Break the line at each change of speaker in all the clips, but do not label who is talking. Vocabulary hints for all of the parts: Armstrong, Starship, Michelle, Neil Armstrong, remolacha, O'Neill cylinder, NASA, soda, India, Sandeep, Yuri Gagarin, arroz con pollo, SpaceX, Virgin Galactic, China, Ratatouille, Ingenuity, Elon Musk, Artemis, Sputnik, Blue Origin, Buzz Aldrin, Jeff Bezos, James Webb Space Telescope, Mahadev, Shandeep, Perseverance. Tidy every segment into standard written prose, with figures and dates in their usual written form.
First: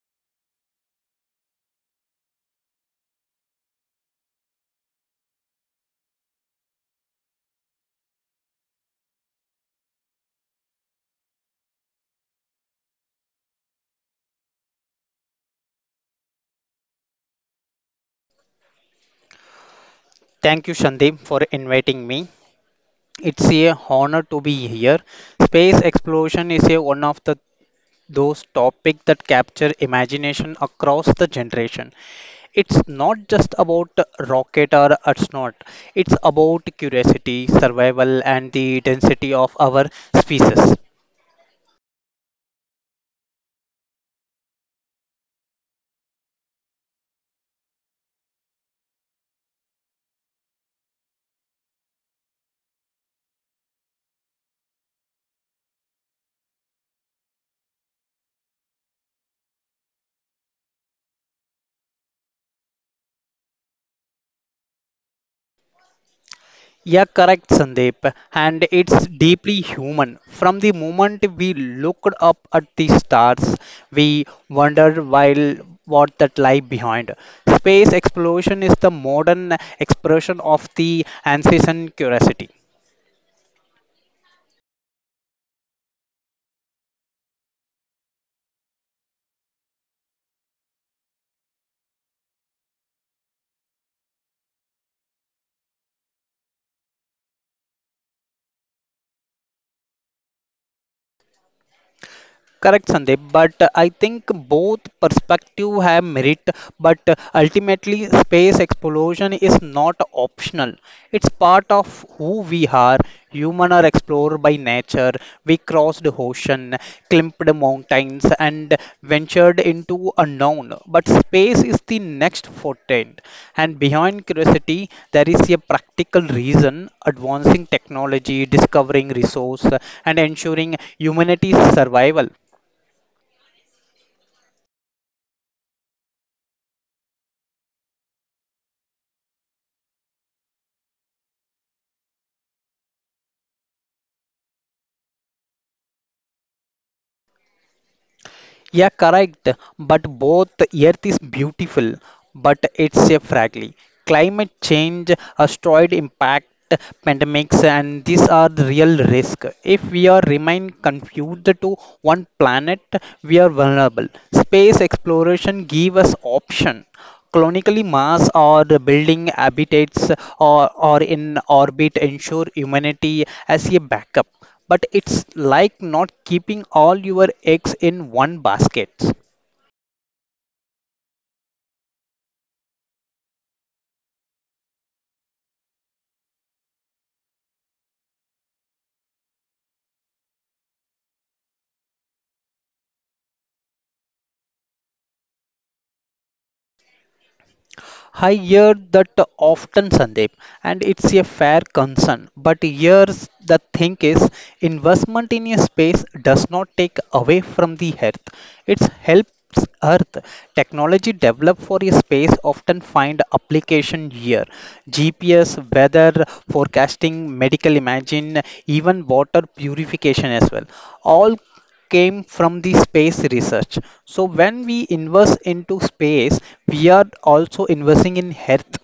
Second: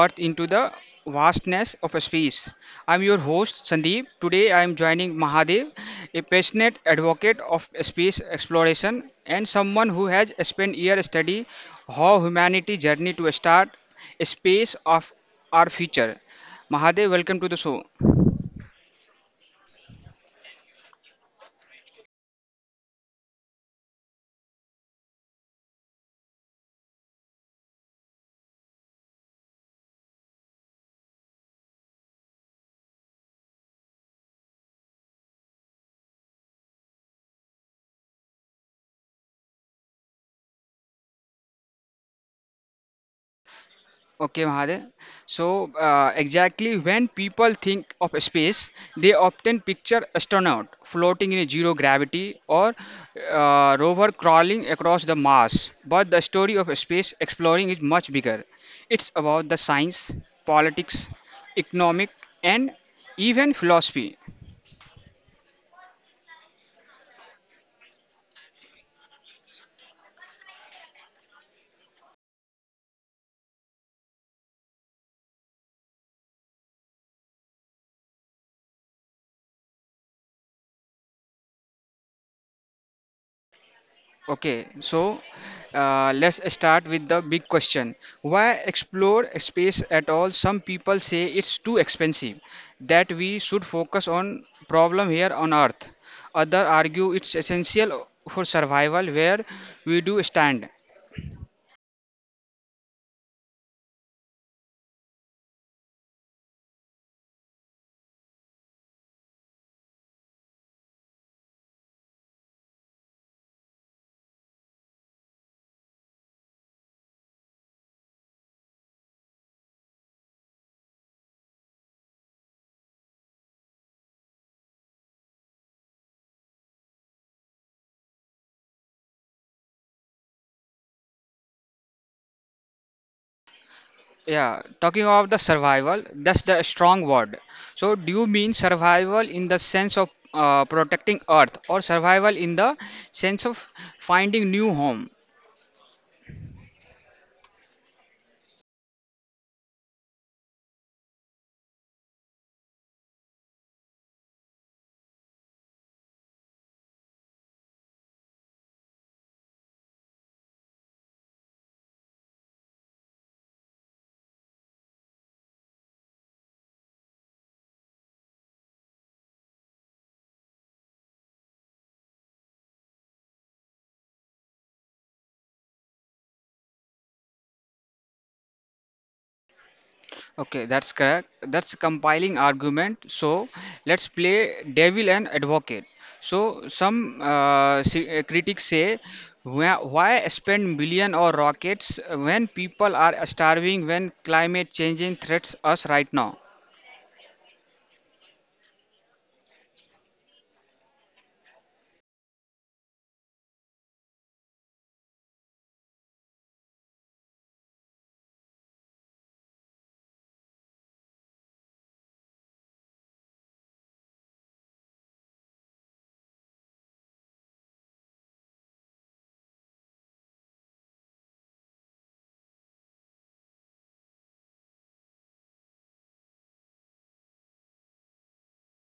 Earth into the vastness of space. I'm your host Sandeep. Today I am joining Mahadev, a passionate advocate of space exploration and someone who has spent years studying how humanity journey to start a space of our future. Mahadev, welcome to the show.
Thank you, Shandeep, for inviting me. It's a honor to be here. Space exploration is a one of the those topics that capture imagination across the generation. It's not just about rocket or astronaut. It's about curiosity, survival, and the density of our species.
Okay, Mahadev. So, exactly when people think of space, they often picture astronaut floating in a zero gravity or rover crawling across the Mars. But the story of space exploring is much bigger. It's about the science, politics, economic, and even philosophy.
Yeah, correct, Sandeep. And it's deeply human. From the moment we looked up at the stars, we wondered while what that lie behind. Space exploration is the modern expression of the ancient curiosity.
Okay, so let's start with the big question. Why explore space at all? Some people say it's too expensive, that we should focus on problem here on Earth. Other argue it's essential for survival where we do stand.
Correct, Sandeep. But I think both perspective have merit. But ultimately, space exploration is not optional. It's part of who we are. Human are explorer by nature. We crossed the ocean, climbed mountains, and ventured into unknown. But space is the next forte, and behind curiosity, there is a practical reason. Advancing technology, discovering resource, and ensuring humanity's survival.
Yeah, talking of the survival, that's the strong word. So, do you mean survival in the sense of protecting Earth, or survival in the sense of finding new home?
Yeah, correct. But both Earth is beautiful, but it's a fragile. Climate change, asteroid impact, pandemics, and these are the real risk. If we are remain confused to one planet, we are vulnerable. Space exploration give us option. Colonically, Mars or building habitats or in orbit ensure humanity as a backup. But it's like not keeping all your eggs in one basket.
Okay, that's correct. That's compiling argument. So let's play devil and advocate. So some critics say, why spend million or rockets when people are starving, when climate changing threats us right now?
I hear that often, Sandeep, and it's a fair concern. But here's the thing is investment in a space does not take away from the earth. It helps earth. Technology developed for a space often find application here. GPS, weather forecasting, medical imaging, even water purification as well. All came from the space research. So when we invest into space, we are also investing in health.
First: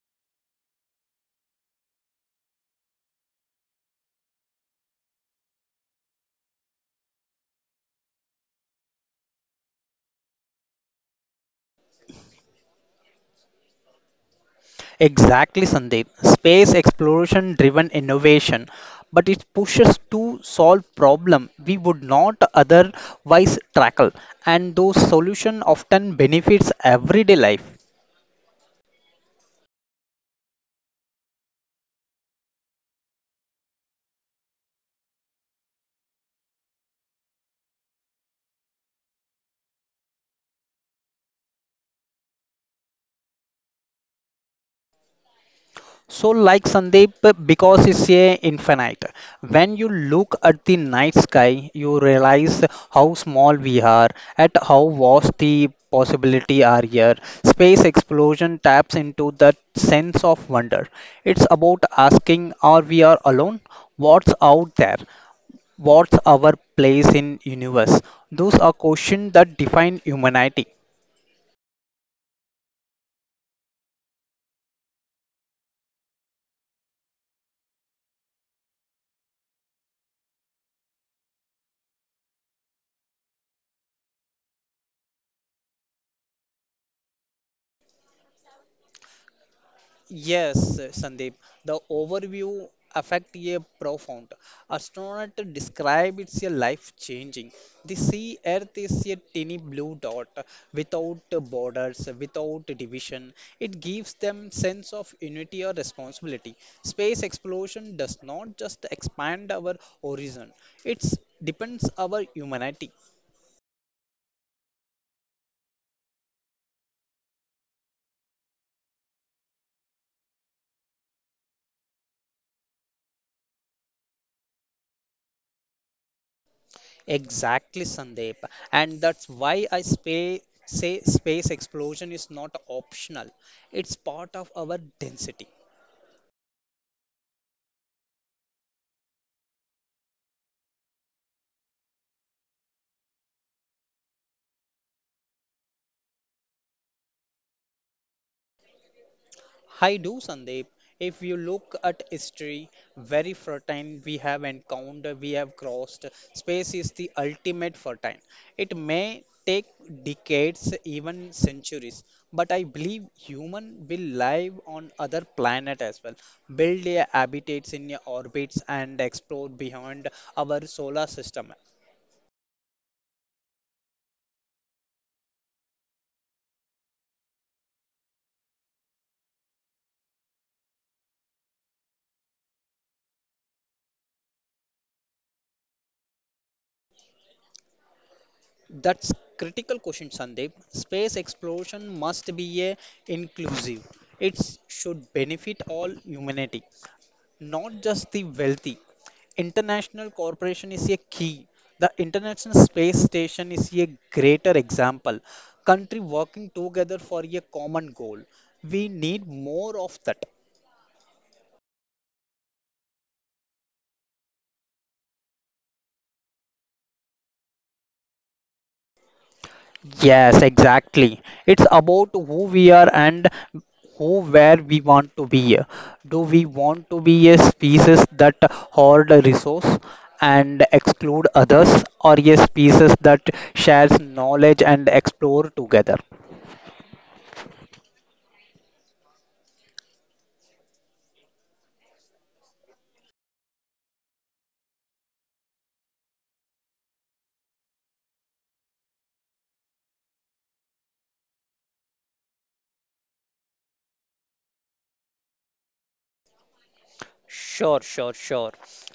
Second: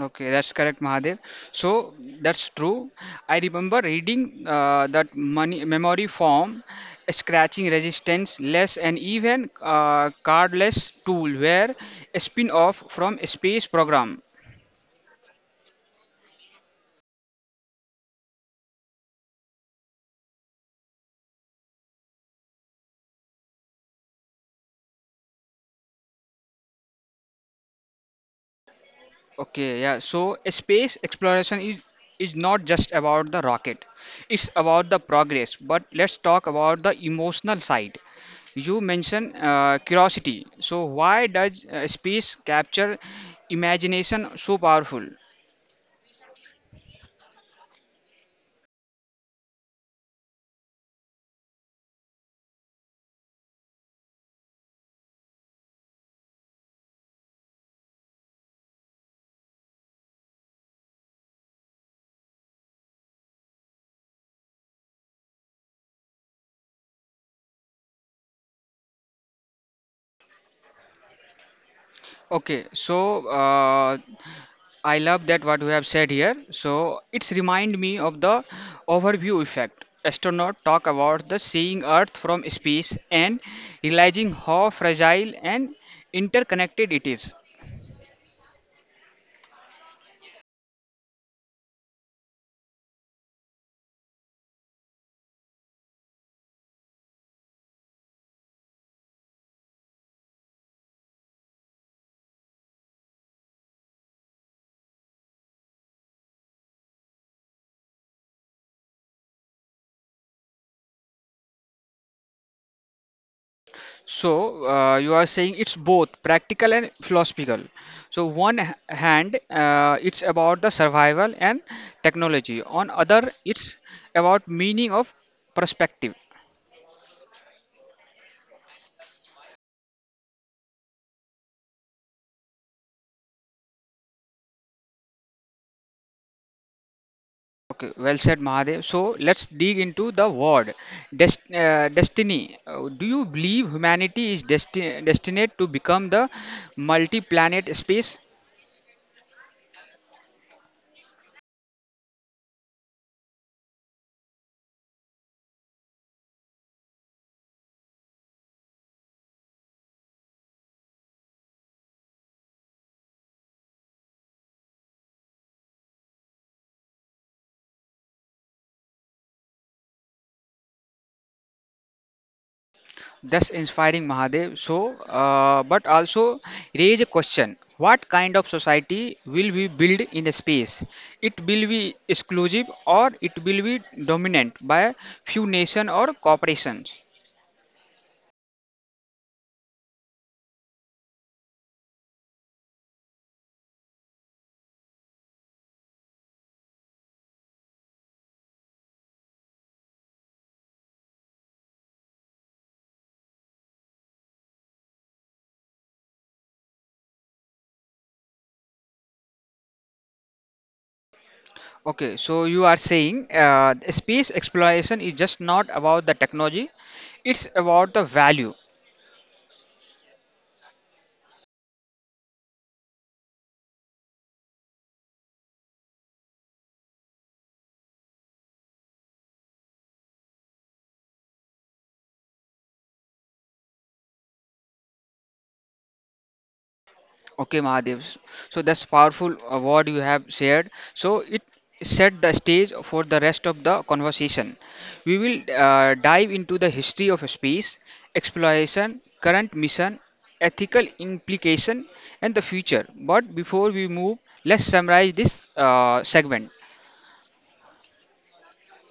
Okay, that's correct, Mahadev. So that's true. I remember reading that money memory form, scratching resistance less, and even cardless tool were a spin-off from a space program.
Exactly, Sandeep. Space exploration driven innovation, but it pushes to solve problem we would not otherwise tackle, and those solution often benefits everyday life.
Okay, yeah. So a space exploration is not just about the rocket. It's about the progress. But let's talk about the emotional side. You mentioned curiosity. So why does space capture imagination so powerful?
So, like Sandeep, because it's a infinite. When you look at the night sky, you realize how small we are, at how vast the possibility are here. Space explosion taps into that sense of wonder. It's about asking, are we are alone? What's out there? What's our place in universe? Those are questions that define humanity.
Okay, so I love that what you have said here. So it's remind me of the overview effect. Astronauts talk about the seeing Earth from space and realizing how fragile and interconnected it is.
Yes, Sandeep. The overview affect a profound. Astronaut describe it's a life changing. The sea Earth is a tiny blue dot without borders, without division. It gives them sense of unity or responsibility. Space exploration does not just expand our horizon; it depends our humanity.
So you are saying it's both practical and philosophical. So one hand, it's about the survival and technology. On other, it's about meaning of perspective.
Exactly, Sandeep. And that's why say space exploration is not optional, it's part of our density.
Okay, well said, Mahadev. So let's dig into the word destiny. Do you believe humanity is destined to become the multi planet space?
I do, Sandeep. If you look at history, very fertile we have encountered, we have crossed. Space is the ultimate fertile. It may take decades, even centuries, but I believe human will live on other planet as well, build their habitats in their orbits and explore beyond our solar system.
Thus inspiring, Mahadev. So, but also raise a question what kind of society will we build in a space? It will be exclusive or it will be dominant by few nations or corporations?
That's critical question, Sandeep. Space exploration must be a inclusive. It should benefit all humanity, not just the wealthy. International cooperation is a key. The International Space Station is a greater example. Country working together for a common goal. We need more of that.
Okay, so you are saying space exploration is just not about the technology, it's about the value.
Yes, exactly. It's about who we are and who where we want to be. Do we want to be a species that hoard resource and exclude others, or a species that shares knowledge and explore together?
Okay, Mahadev. So that's powerful what you have shared. So it set the stage for the rest of the conversation. We will dive into the history of space exploration, current mission, ethical implication, and the future. But before we move, let's summarize this segment.
Sure, sure, sure.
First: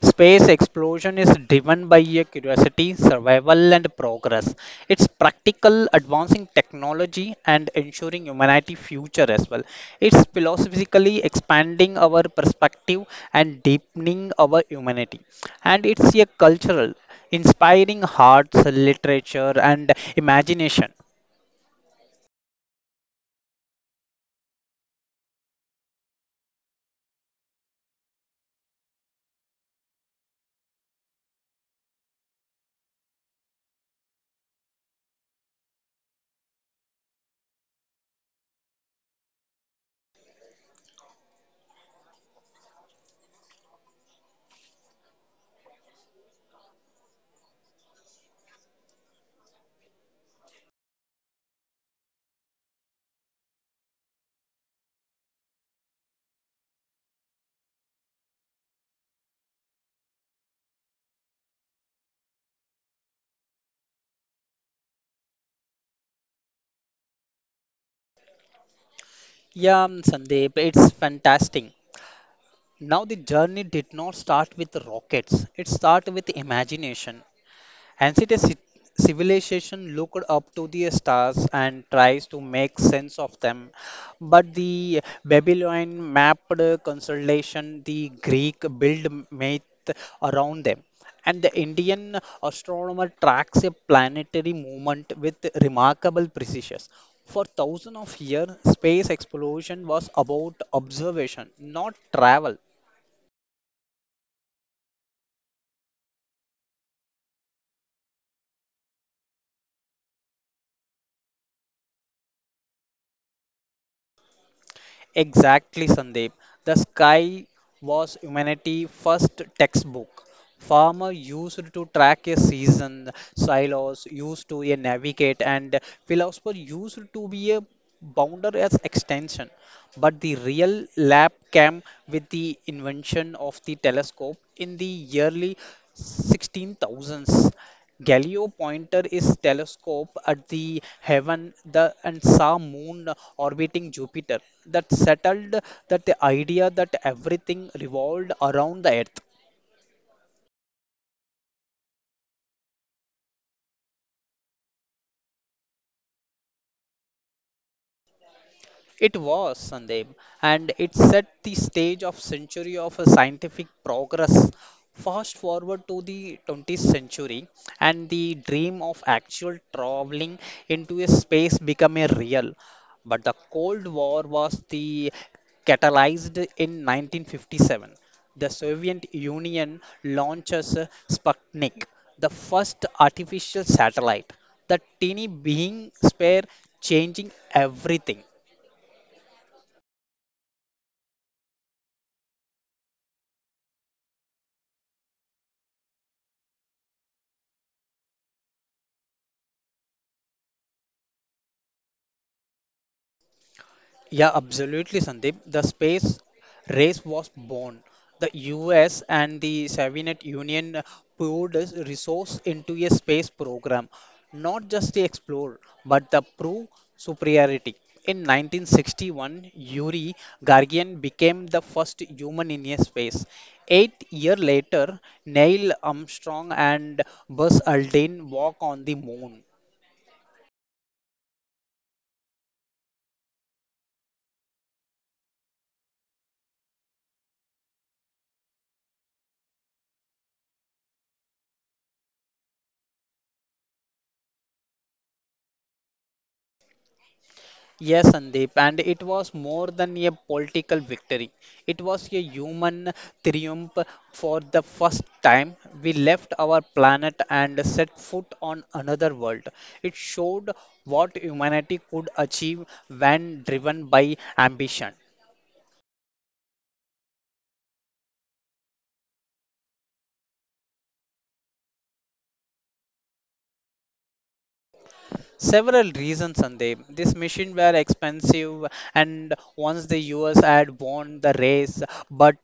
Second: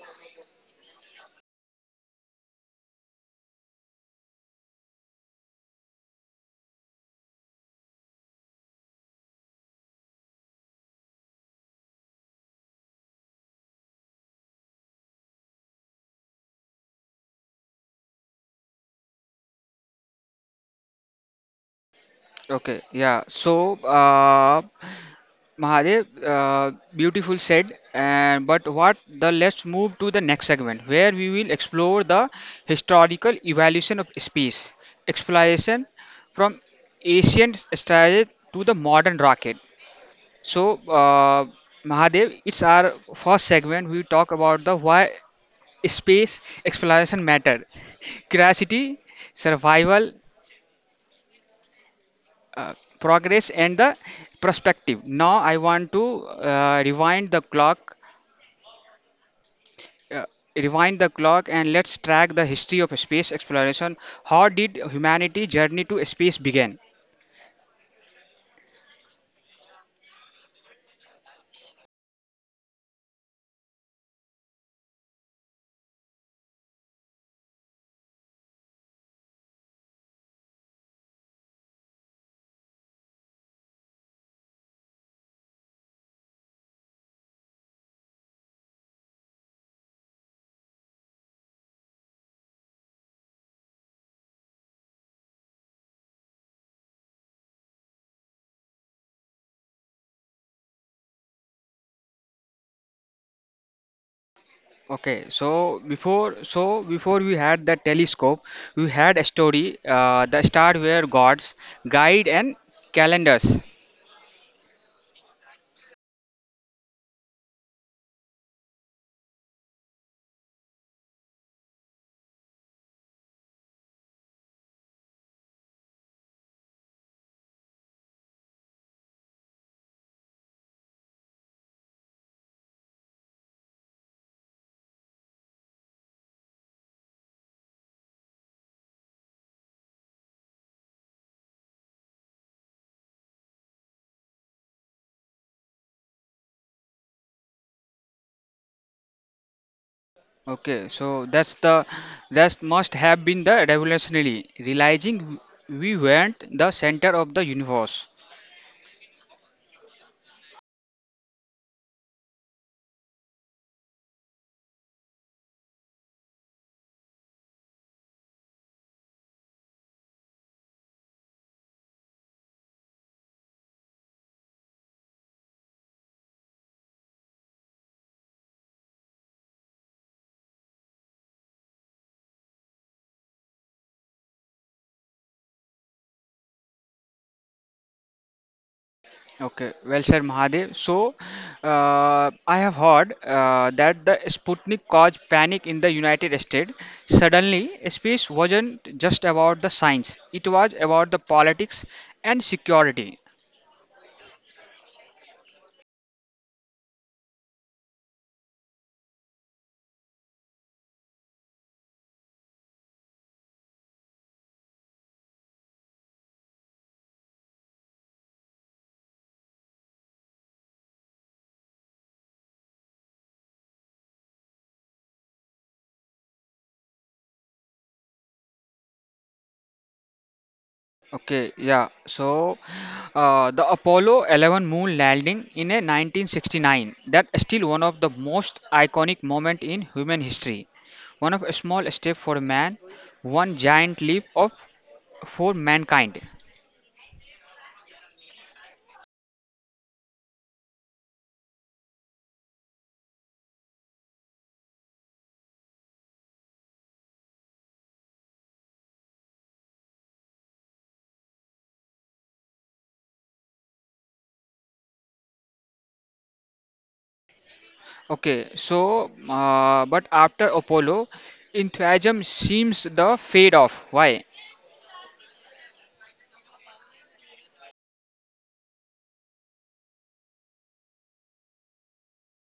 Space exploration is driven by a curiosity, survival, and progress. It's practical, advancing technology and ensuring humanity future as well. It's philosophically expanding our perspective and deepening our humanity. And it's a cultural, inspiring hearts, literature, and imagination.
Okay, yeah. So, Mahadev, beautiful said. And but what the let's move to the next segment where we will explore the historical evolution of space exploration from ancient strategy to the modern rocket. So, Mahadev, it's our first segment. We talk about the why space exploration matter, curiosity, survival, progress, and the perspective. Now I want to uh, rewind the clock and let's track the history of space exploration. How did humanity journey to space begin?
Yeah, Sandeep, it's fantastic. Now, the journey did not start with rockets, it started with imagination. Ancient ci- civilization looked up to the stars and tries to make sense of them. But the Babylonian mapped constellation, the Greek built myth around them, and the Indian astronomer tracks a planetary movement with remarkable precision. For thousands of years, space exploration was about observation, not travel.
Okay, so before we had the telescope, we had a story. The star were gods, guide and calendars.
Exactly, Sandeep. The sky was humanity's first textbook. Farmer used to track a season, silos used to a navigate, and philosopher used to be a boundary as extension. But the real lab came with the invention of the telescope in the yearly 16,000s. Galileo pointed his telescope at the heaven the, and saw moon orbiting Jupiter. That settled that the idea that everything revolved around the Earth.
Okay, so that must have been the revolutionary realizing we weren't the center of the universe.
It was, Sandeep, and it set the stage of century of a scientific progress. Fast forward to the 20th century, and the dream of actual traveling into a space became a real. But the Cold War was the catalyzed in 1957. The Soviet Union launches Sputnik, the first artificial satellite. The teeny being spare changing everything.
Okay, well said, Mahadev. So, I have heard that the Sputnik caused panic in the United States. Suddenly, space wasn't just about the science, it was about the politics and security.
Yeah, absolutely, Sandeep. The space race was born. The US and the Soviet Union poured its resource into a space program, not just to explore, but to prove superiority. In 1961, Yuri Gagarin became the first human in a space. 8 years later, Neil Armstrong and Buzz Aldrin walk on the moon.
Okay, yeah. So, the Apollo 11 moon landing in a 1969, that is still one of the most iconic moment in human history. One of a small step for man, one giant leap of for mankind.
Yes, Sandeep, and it was more than a political victory. It was a human triumph for the first time. We left our planet and set foot on another world. It showed what humanity could achieve when driven by ambition.
Okay, so but after Apollo, enthusiasm seems the fade off. Why?
Several reasons, Sandeep. These machines were expensive, and once the US had won the race, but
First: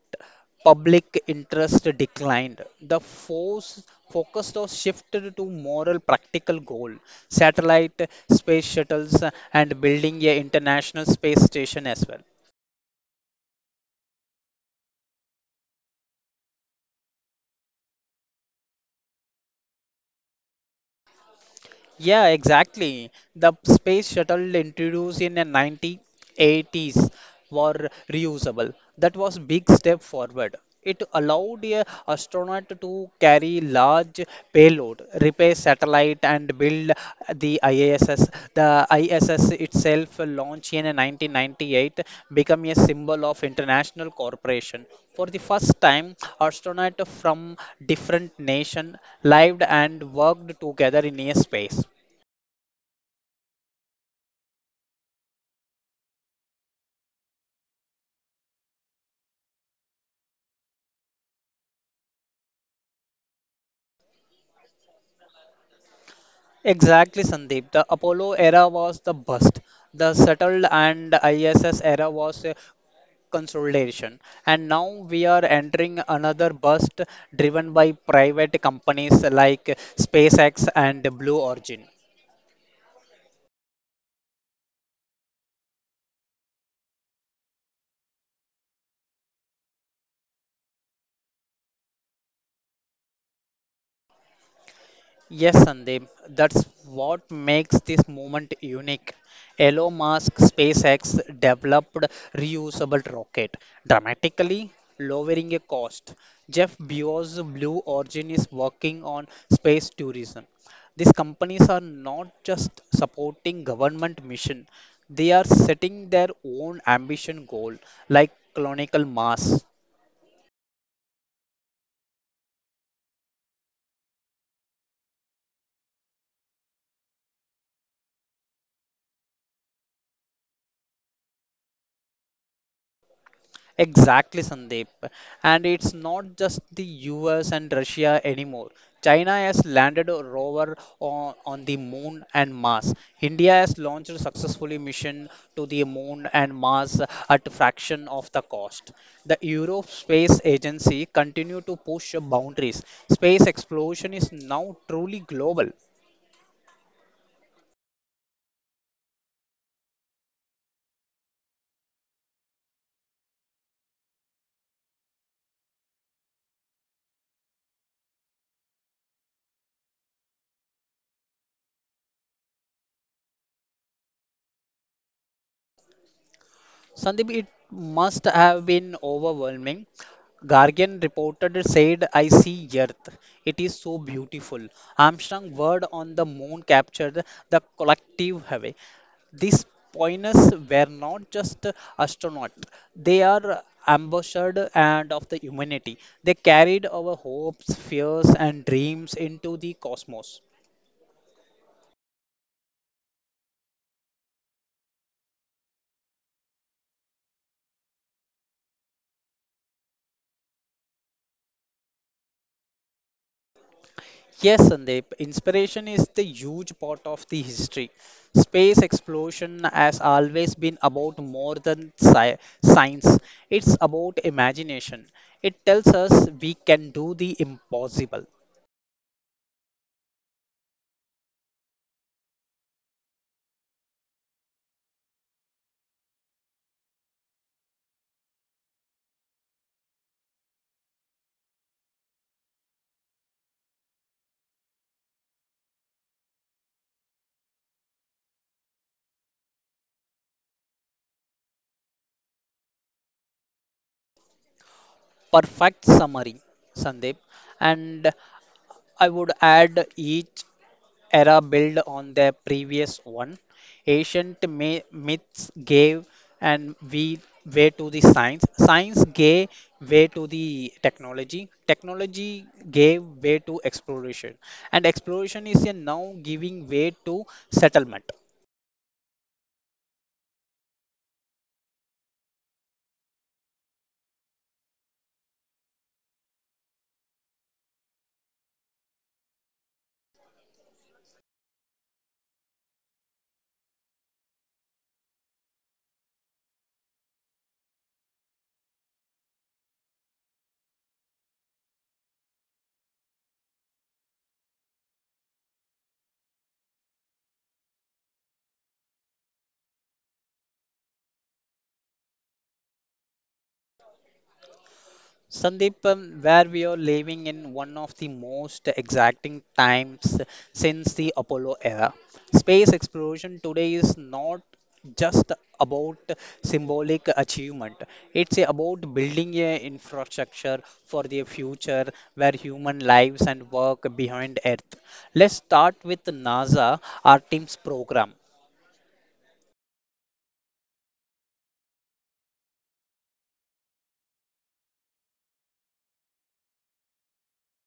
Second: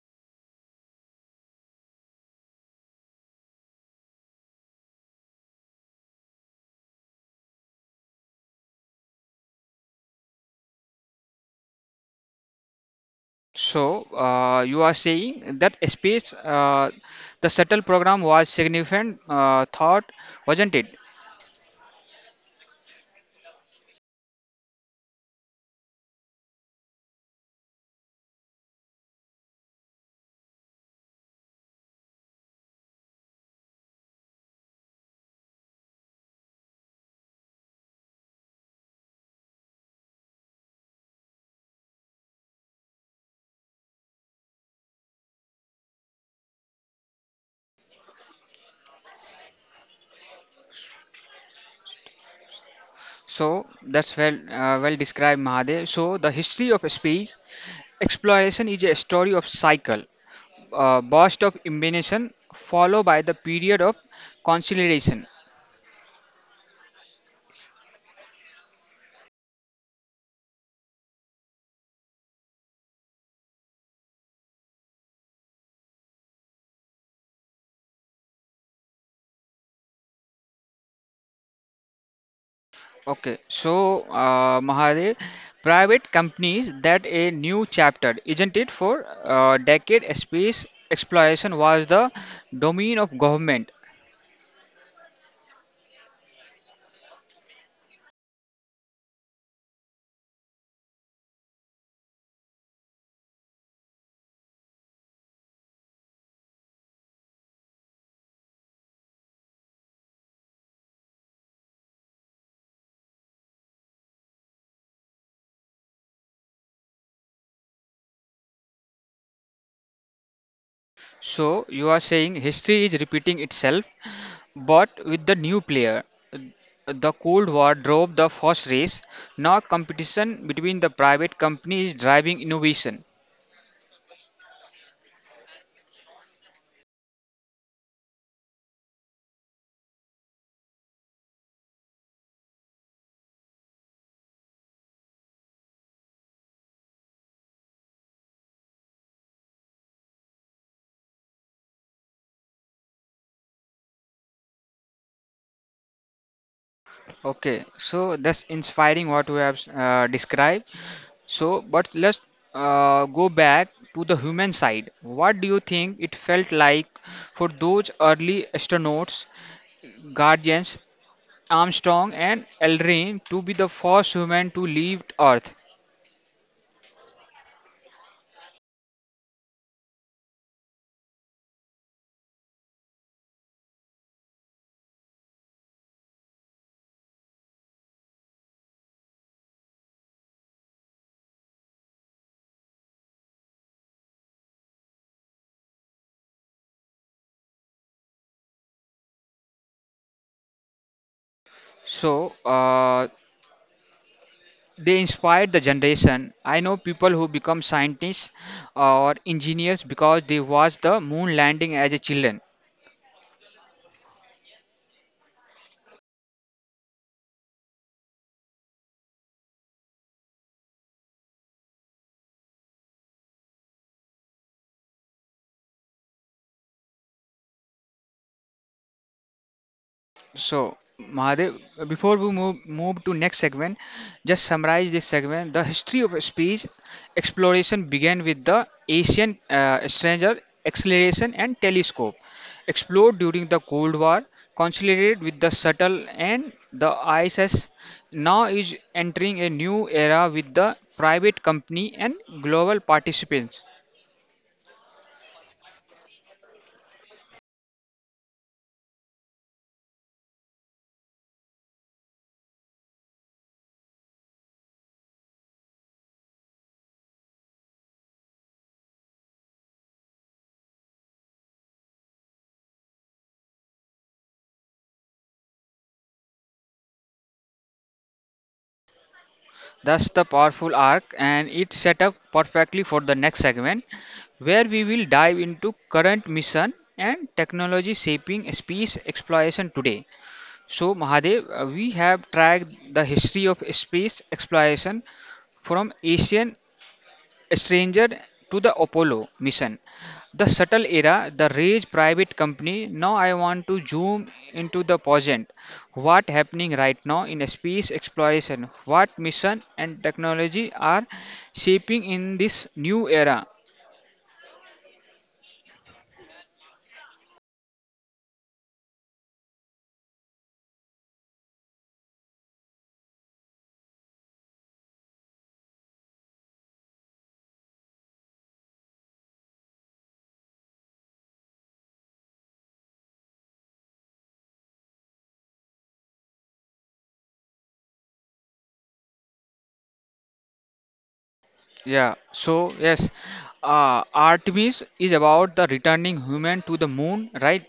public interest declined. The force focus was shifted to moral practical goal satellite space shuttles and building a international space station as well.
So you are saying that space, the shuttle program was significant thought, wasn't it?
Yeah, exactly. The space shuttle introduced in the 1980s were reusable. That was big step forward. It allowed a astronaut to carry large payload, repair satellite, and build the ISS. The ISS itself launched in 1998 became a symbol of international cooperation. For the first time, astronauts from different nations lived and worked together in a space.
So that's well well described, Mahadev. So the history of space exploration is a story of cycle, burst of imagination followed by the period of consolidation.
Exactly, Sandeep. The Apollo era was the bust. The shuttle and ISS era was a consolidation. And now we are entering another bust driven by private companies like SpaceX and Blue Origin.
Okay, so Mahadev, private companies that a new chapter, isn't it? For a decade, space exploration was the domain of government.
Yes, Sandeep, that's what makes this movement unique. Elon Musk SpaceX developed reusable rocket, dramatically lowering a cost. Jeff Bezos' Blue Origin is working on space tourism. These companies are not just supporting government mission, they are setting their own ambition goal like colonial Mars.
So you are saying history is repeating itself, but with the new player. The Cold War drove the first race. Now competition between the private companies driving innovation.
Exactly, Sandeep. And it's not just the US and Russia anymore. China has landed a rover on the moon and Mars. India has launched a successfully mission to the moon and Mars at a fraction of the cost. The Europe Space Agency continue to push boundaries. Space exploration is now truly global.
Okay, so that's inspiring what you have described. So, but let's go back to the human side. What do you think it felt like for those early astronauts, Guardians, Armstrong, and Aldrin to be the first human to leave Earth?
Sandeep, it must have been overwhelming. Guardian reported said, I see Earth. It is so beautiful. Armstrong word on the moon captured the collective away. These pioneers were not just astronauts, they are ambassadors and of the humanity. They carried our hopes, fears, and dreams into the cosmos.
So, they inspired the generation. I know people who become scientists or engineers because they watched the moon landing as a children.
Yes, Sandeep, inspiration is the huge part of the history. Space exploration has always been about more than science, it's about imagination. It tells us we can do the impossible.
So, Mahadev, before we move to next segment, just summarize this segment. The history of speech exploration began with the Asian stranger acceleration and telescope, explored during the Cold War, consolidated with the shuttle and the ISS. Now is entering a new era with the private company and global participants.
Perfect summary, Sandeep. And I would add each era build on the previous one. Ancient myths gave and we way to the science. Science gave way to the technology. Technology gave way to exploration, and exploration is a now giving way to settlement.
That's the powerful arc, and it's set up perfectly for the next segment, where we will dive into current mission and technology shaping space exploration today. So, Mahadev, we have tracked the history of space exploration from ancient a stranger to the Apollo mission, the shuttle era, the rage private company. Now I want to zoom into the present. What happening right now in space exploration? What mission and technology are shaping in this new era?
Sandeep, where we are living in one of the most exacting times since the Apollo era. Space exploration today is not just about symbolic achievement, it's about building a infrastructure for the future where human lives and work behind Earth. Let's start with NASA Artemis program.
Yeah. So yes, Artemis is about the returning human to the moon, right?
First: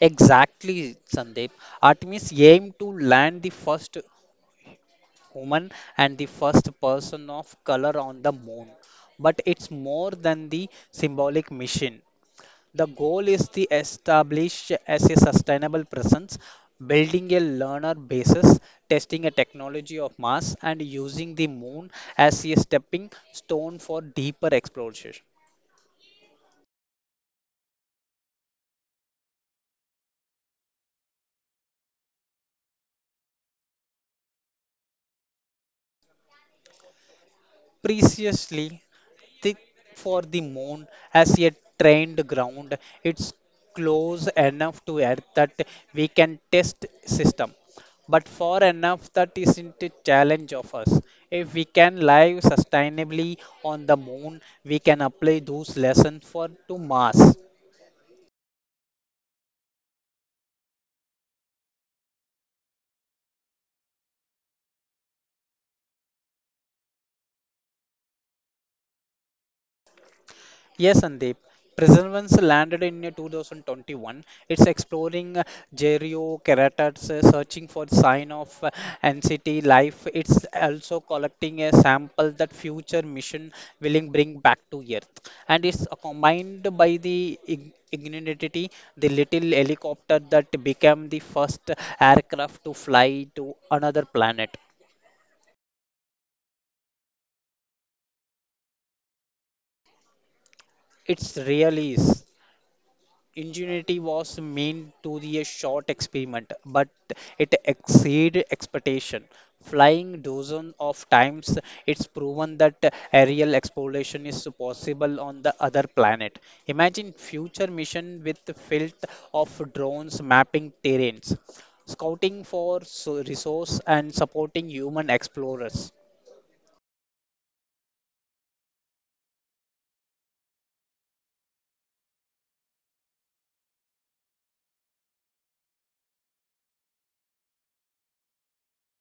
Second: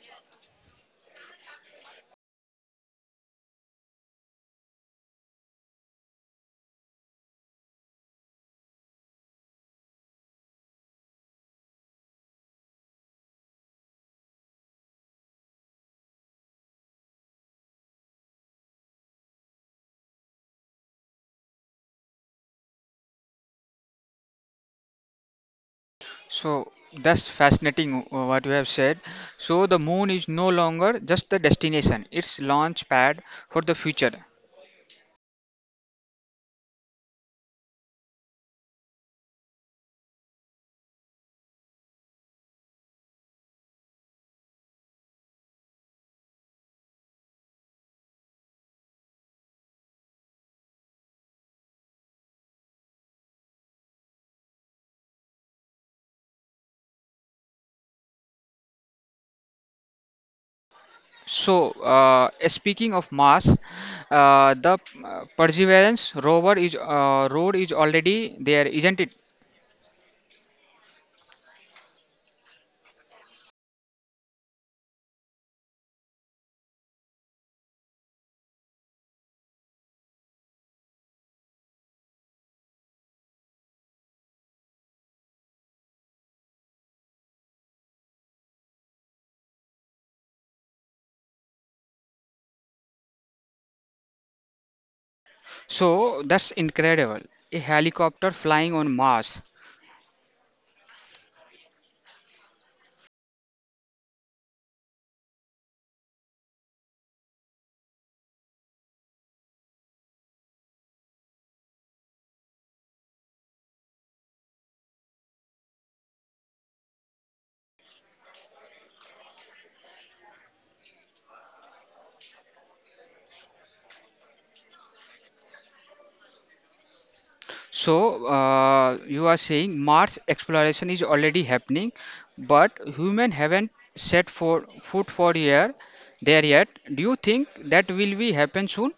Exactly, Sandeep. Artemis aimed to land the first Human and the first person of color on the moon. But it's more than the symbolic mission. The goal is to establish as a sustainable presence, building a learner basis, testing a technology of Mars, and using the moon as a stepping stone for deeper exploration.
So that's fascinating what you have said. So the moon is no longer just the destination, it's launch pad for the future.
Preciously thick for the moon as a trained ground. It's close enough to Earth that we can test system, but far enough that isn't a challenge of us. If we can live sustainably on the moon, we can apply those lessons for to Mars.
So speaking of Mars, the Perseverance rover is road is already there, isn't it?
Yes, Sandeep. Preservance landed in 2021. It's exploring gerocaracters, searching for sign of ancient life. It's also collecting a sample that future mission will bring back to Earth. And it's combined by the ignorantity, the little helicopter that became the first aircraft to fly to another planet.
So that's incredible. A helicopter flying on Mars.
It's really is. Ingenuity was meant to be a short experiment, but it exceeded expectation. Flying dozens of times, it's proven that aerial exploration is possible on the other planet. Imagine future mission with the field of drones mapping terrains, scouting for resource and supporting human explorers.
So, you are saying Mars exploration is already happening, but human haven't set for foot for here there yet. Do you think that will be happen soon?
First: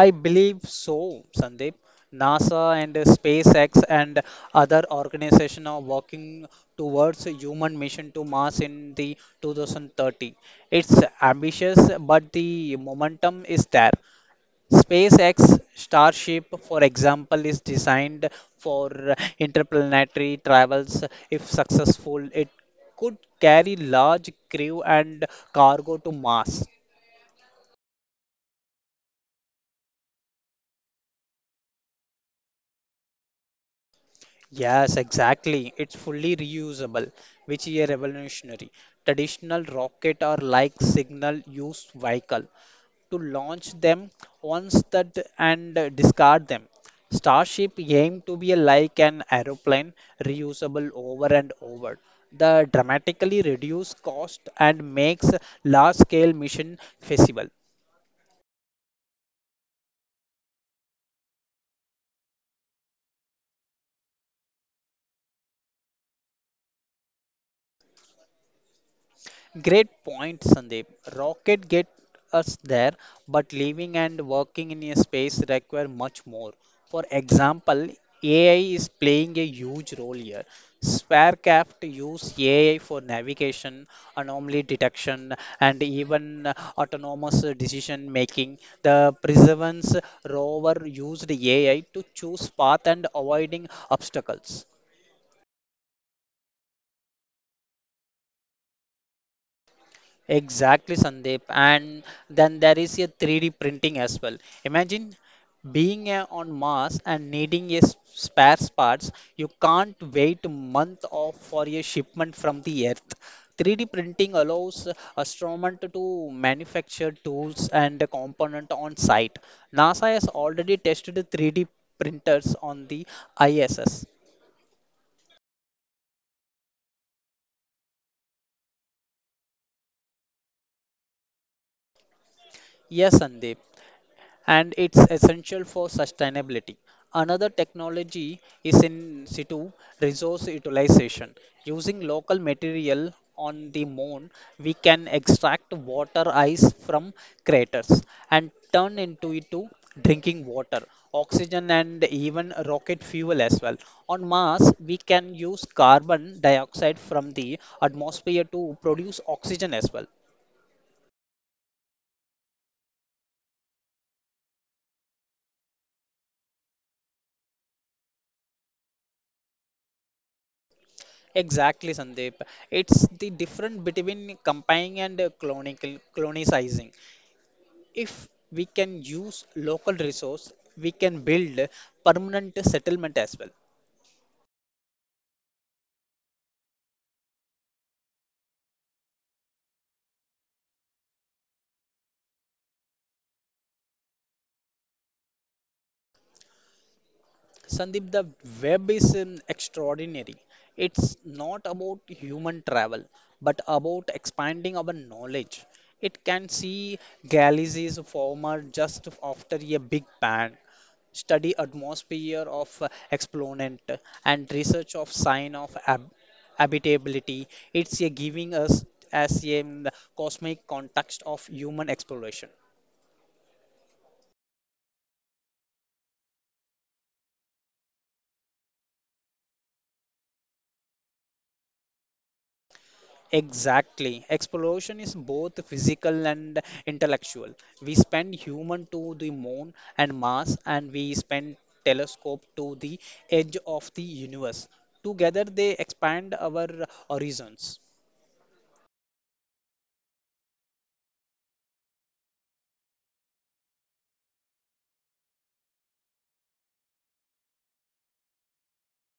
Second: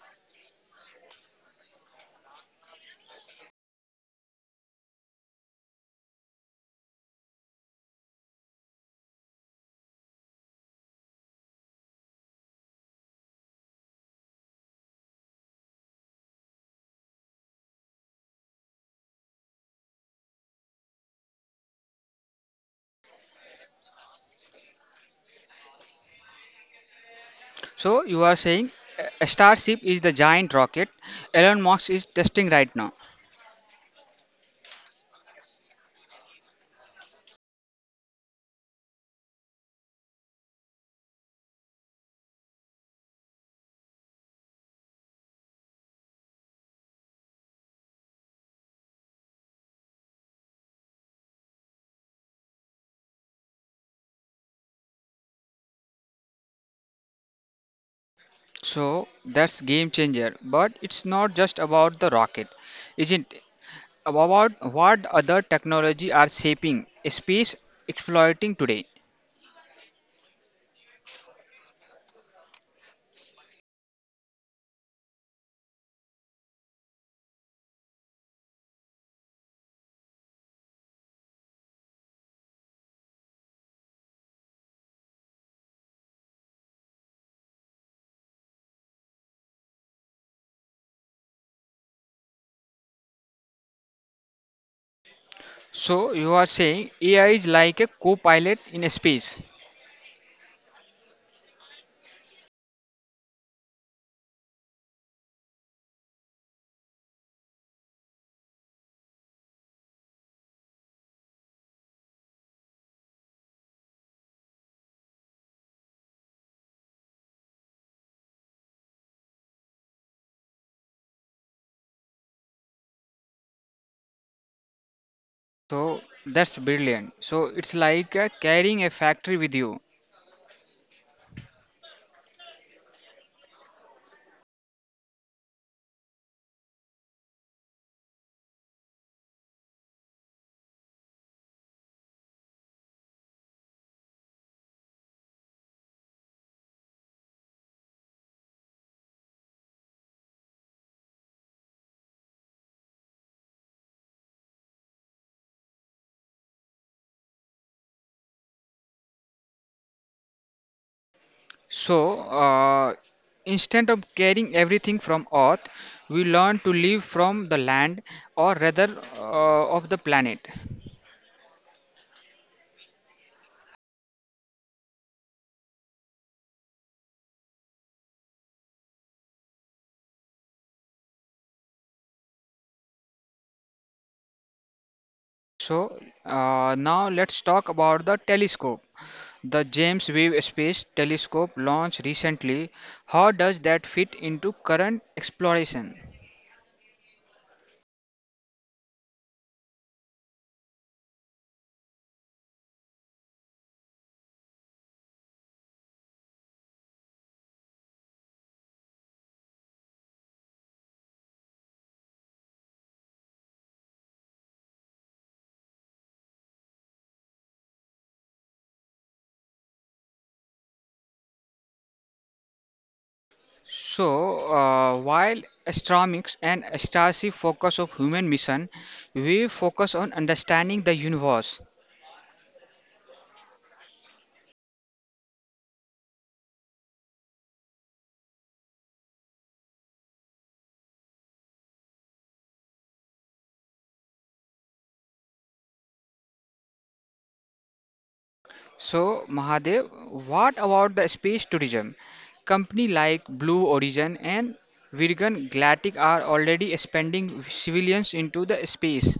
I believe so, Sandeep. NASA and SpaceX and other organizations are working towards a human mission to Mars in the 2030. It's ambitious, but the momentum is there. SpaceX Starship, for example, is designed for interplanetary travels. If successful, it could carry large crew and cargo to Mars.
So, you are saying Starship is the giant rocket Elon Musk is testing right now.
Yes, exactly. It's fully reusable, which is a revolutionary. Traditional rocket are like signal use vehicle to launch them once that and discard them. Starship aim to be like an aeroplane, reusable over and over. The dramatically reduce cost and makes large scale mission feasible.
So that's game changer. But it's not just about the rocket, isn't it? About what other technology are shaping space exploiting today.
Great point, Sandeep. Rocket get us there, but living and working in a space require much more. For example, AI is playing a huge role here. Sparecraft use AI for navigation, anomaly detection, and even autonomous decision making. The Perseverance rover used AI to choose path and avoiding obstacles.
So you are saying AI is like a co-pilot in space.
Exactly, Sandeep. And then there is a 3D printing as well. Imagine being on Mars and needing a spare parts. You can't wait a month off for a shipment from the Earth. 3D printing allows astronomers to manufacture tools and the component on site. NASA has already tested the 3D printers on the ISS.
So that's brilliant. So it's like carrying a factory with you.
Yes, Sandeep, and it's essential for sustainability. Another technology is in situ resource utilization. Using local material on the moon, we can extract water ice from craters and turn into it to drinking water, oxygen, and even rocket fuel as well. On Mars, we can use carbon dioxide from the atmosphere to produce oxygen as well.
So instead of carrying everything from Earth, we learn to live from the land, or rather, of the planet.
Exactly, Sandeep. It's the difference between comparing and clonical, colonizing. If we can use local resource, we can build permanent settlement as well.
So now let's talk about the telescope. The James Webb Space Telescope launched recently. How does that fit into current exploration?
Sandeep, the web is extraordinary. It's not about human travel, but about expanding our knowledge. It can see galaxies former just after a big bang, study atmosphere of exponent, and research of sign of habitability. It's a giving us as a cosmic context of human exploration.
So, while astronomics and astronomy focus of human mission, we focus on understanding the universe.
Exactly. Exploration is both physical and intellectual. We spend human to the moon and Mars, and we spend telescope to the edge of the universe. Together, they expand our horizons.
So, Mahadev, what about the space tourism? Company like Blue Origin and Virgin Galactic are already expanding civilians into the space.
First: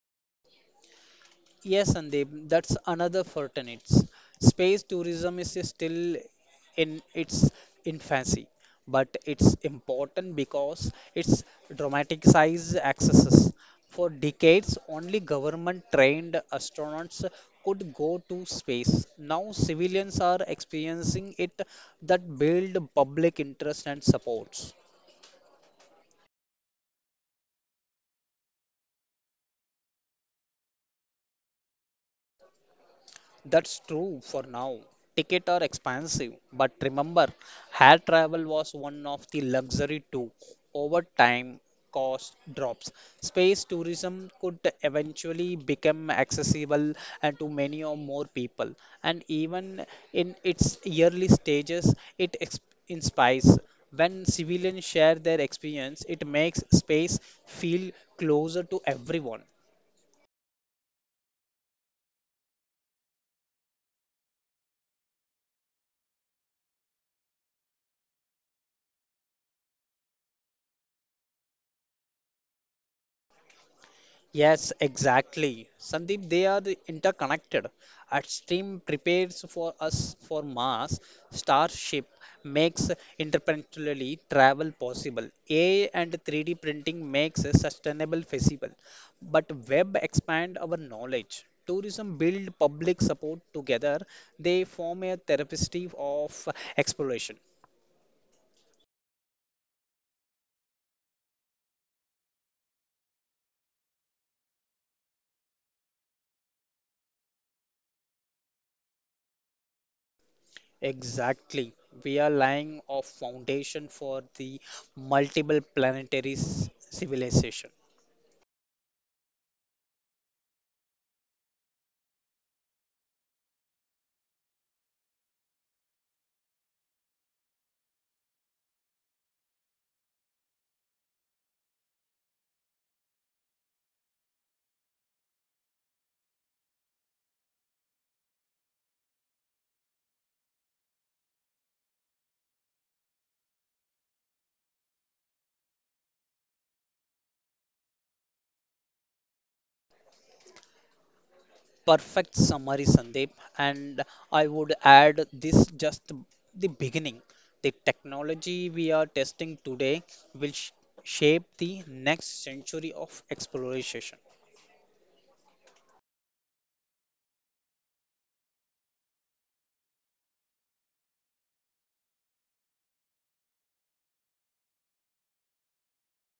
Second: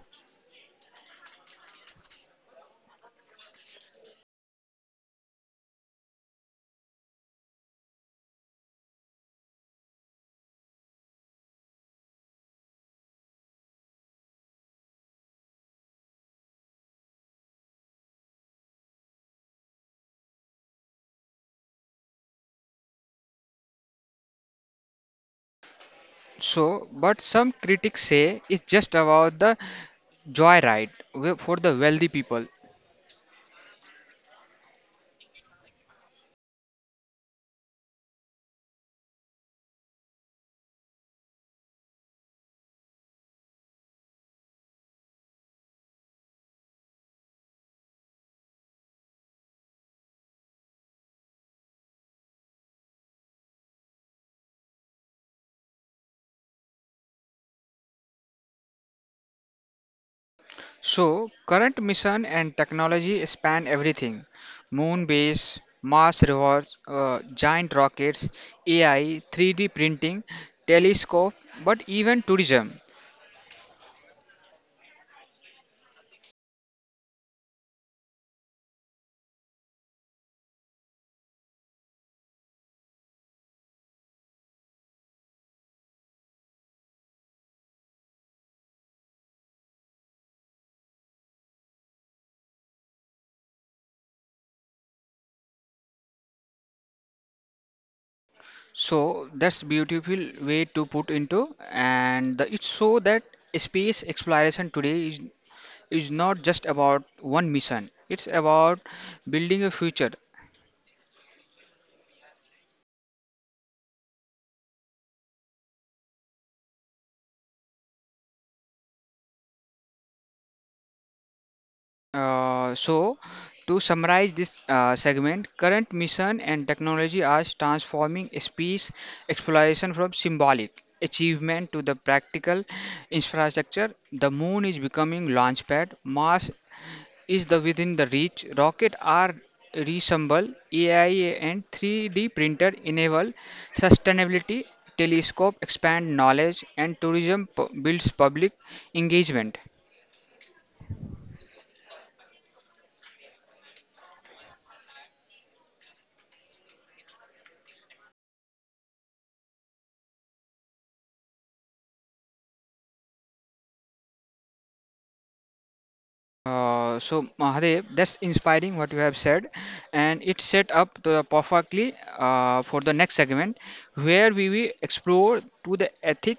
Yes, Sandeep, that's another fraternity. Space tourism is still in its infancy, but it's important because it's dramatic size accesses. For decades, only government trained astronauts could go to space. Now, civilians are experiencing it that build public interest and supports.
So, but some critics say it's just about the joyride for the wealthy people.
That's true for now. Tickets are expensive, but remember, air travel was one of the luxury too. Over time, cost drops. Space tourism could eventually become accessible and to many or more people, and even in its early stages, it inspires. When civilians share their experience, it makes space feel closer to everyone.
So, current mission and technology span everything moon base, Mars rovers, giant rockets, AI, 3D printing, telescope, but even tourism.
Yes, exactly. Sandeep, they are the interconnected. Upstream prepares for us for Mars. Starship makes interplanetary travel possible. AI and 3D printing makes a sustainable feasible. But web expand our knowledge. Tourism build public support together. They form a therapy of exploration.
So, that's beautiful way to put into, and it's so that space exploration today is not just about one mission, it's about building a future.
Exactly. We are laying a foundation for the multiple planetary civilization.
So, to summarize this segment, current mission and technology are transforming space exploration from symbolic achievement to the practical infrastructure. The moon is becoming launchpad. Mars is the within the reach. Rocket are reassemble. AI and 3D printer enable sustainability. Telescope expand knowledge and tourism builds public engagement.
Perfect summary, Sandeep. And I would add this just the beginning. The technology we are testing today will shape the next century of exploration.
So Mahadev, that's inspiring what you have said, and it set up the perfectly for the next segment, where we will explore to the ethic,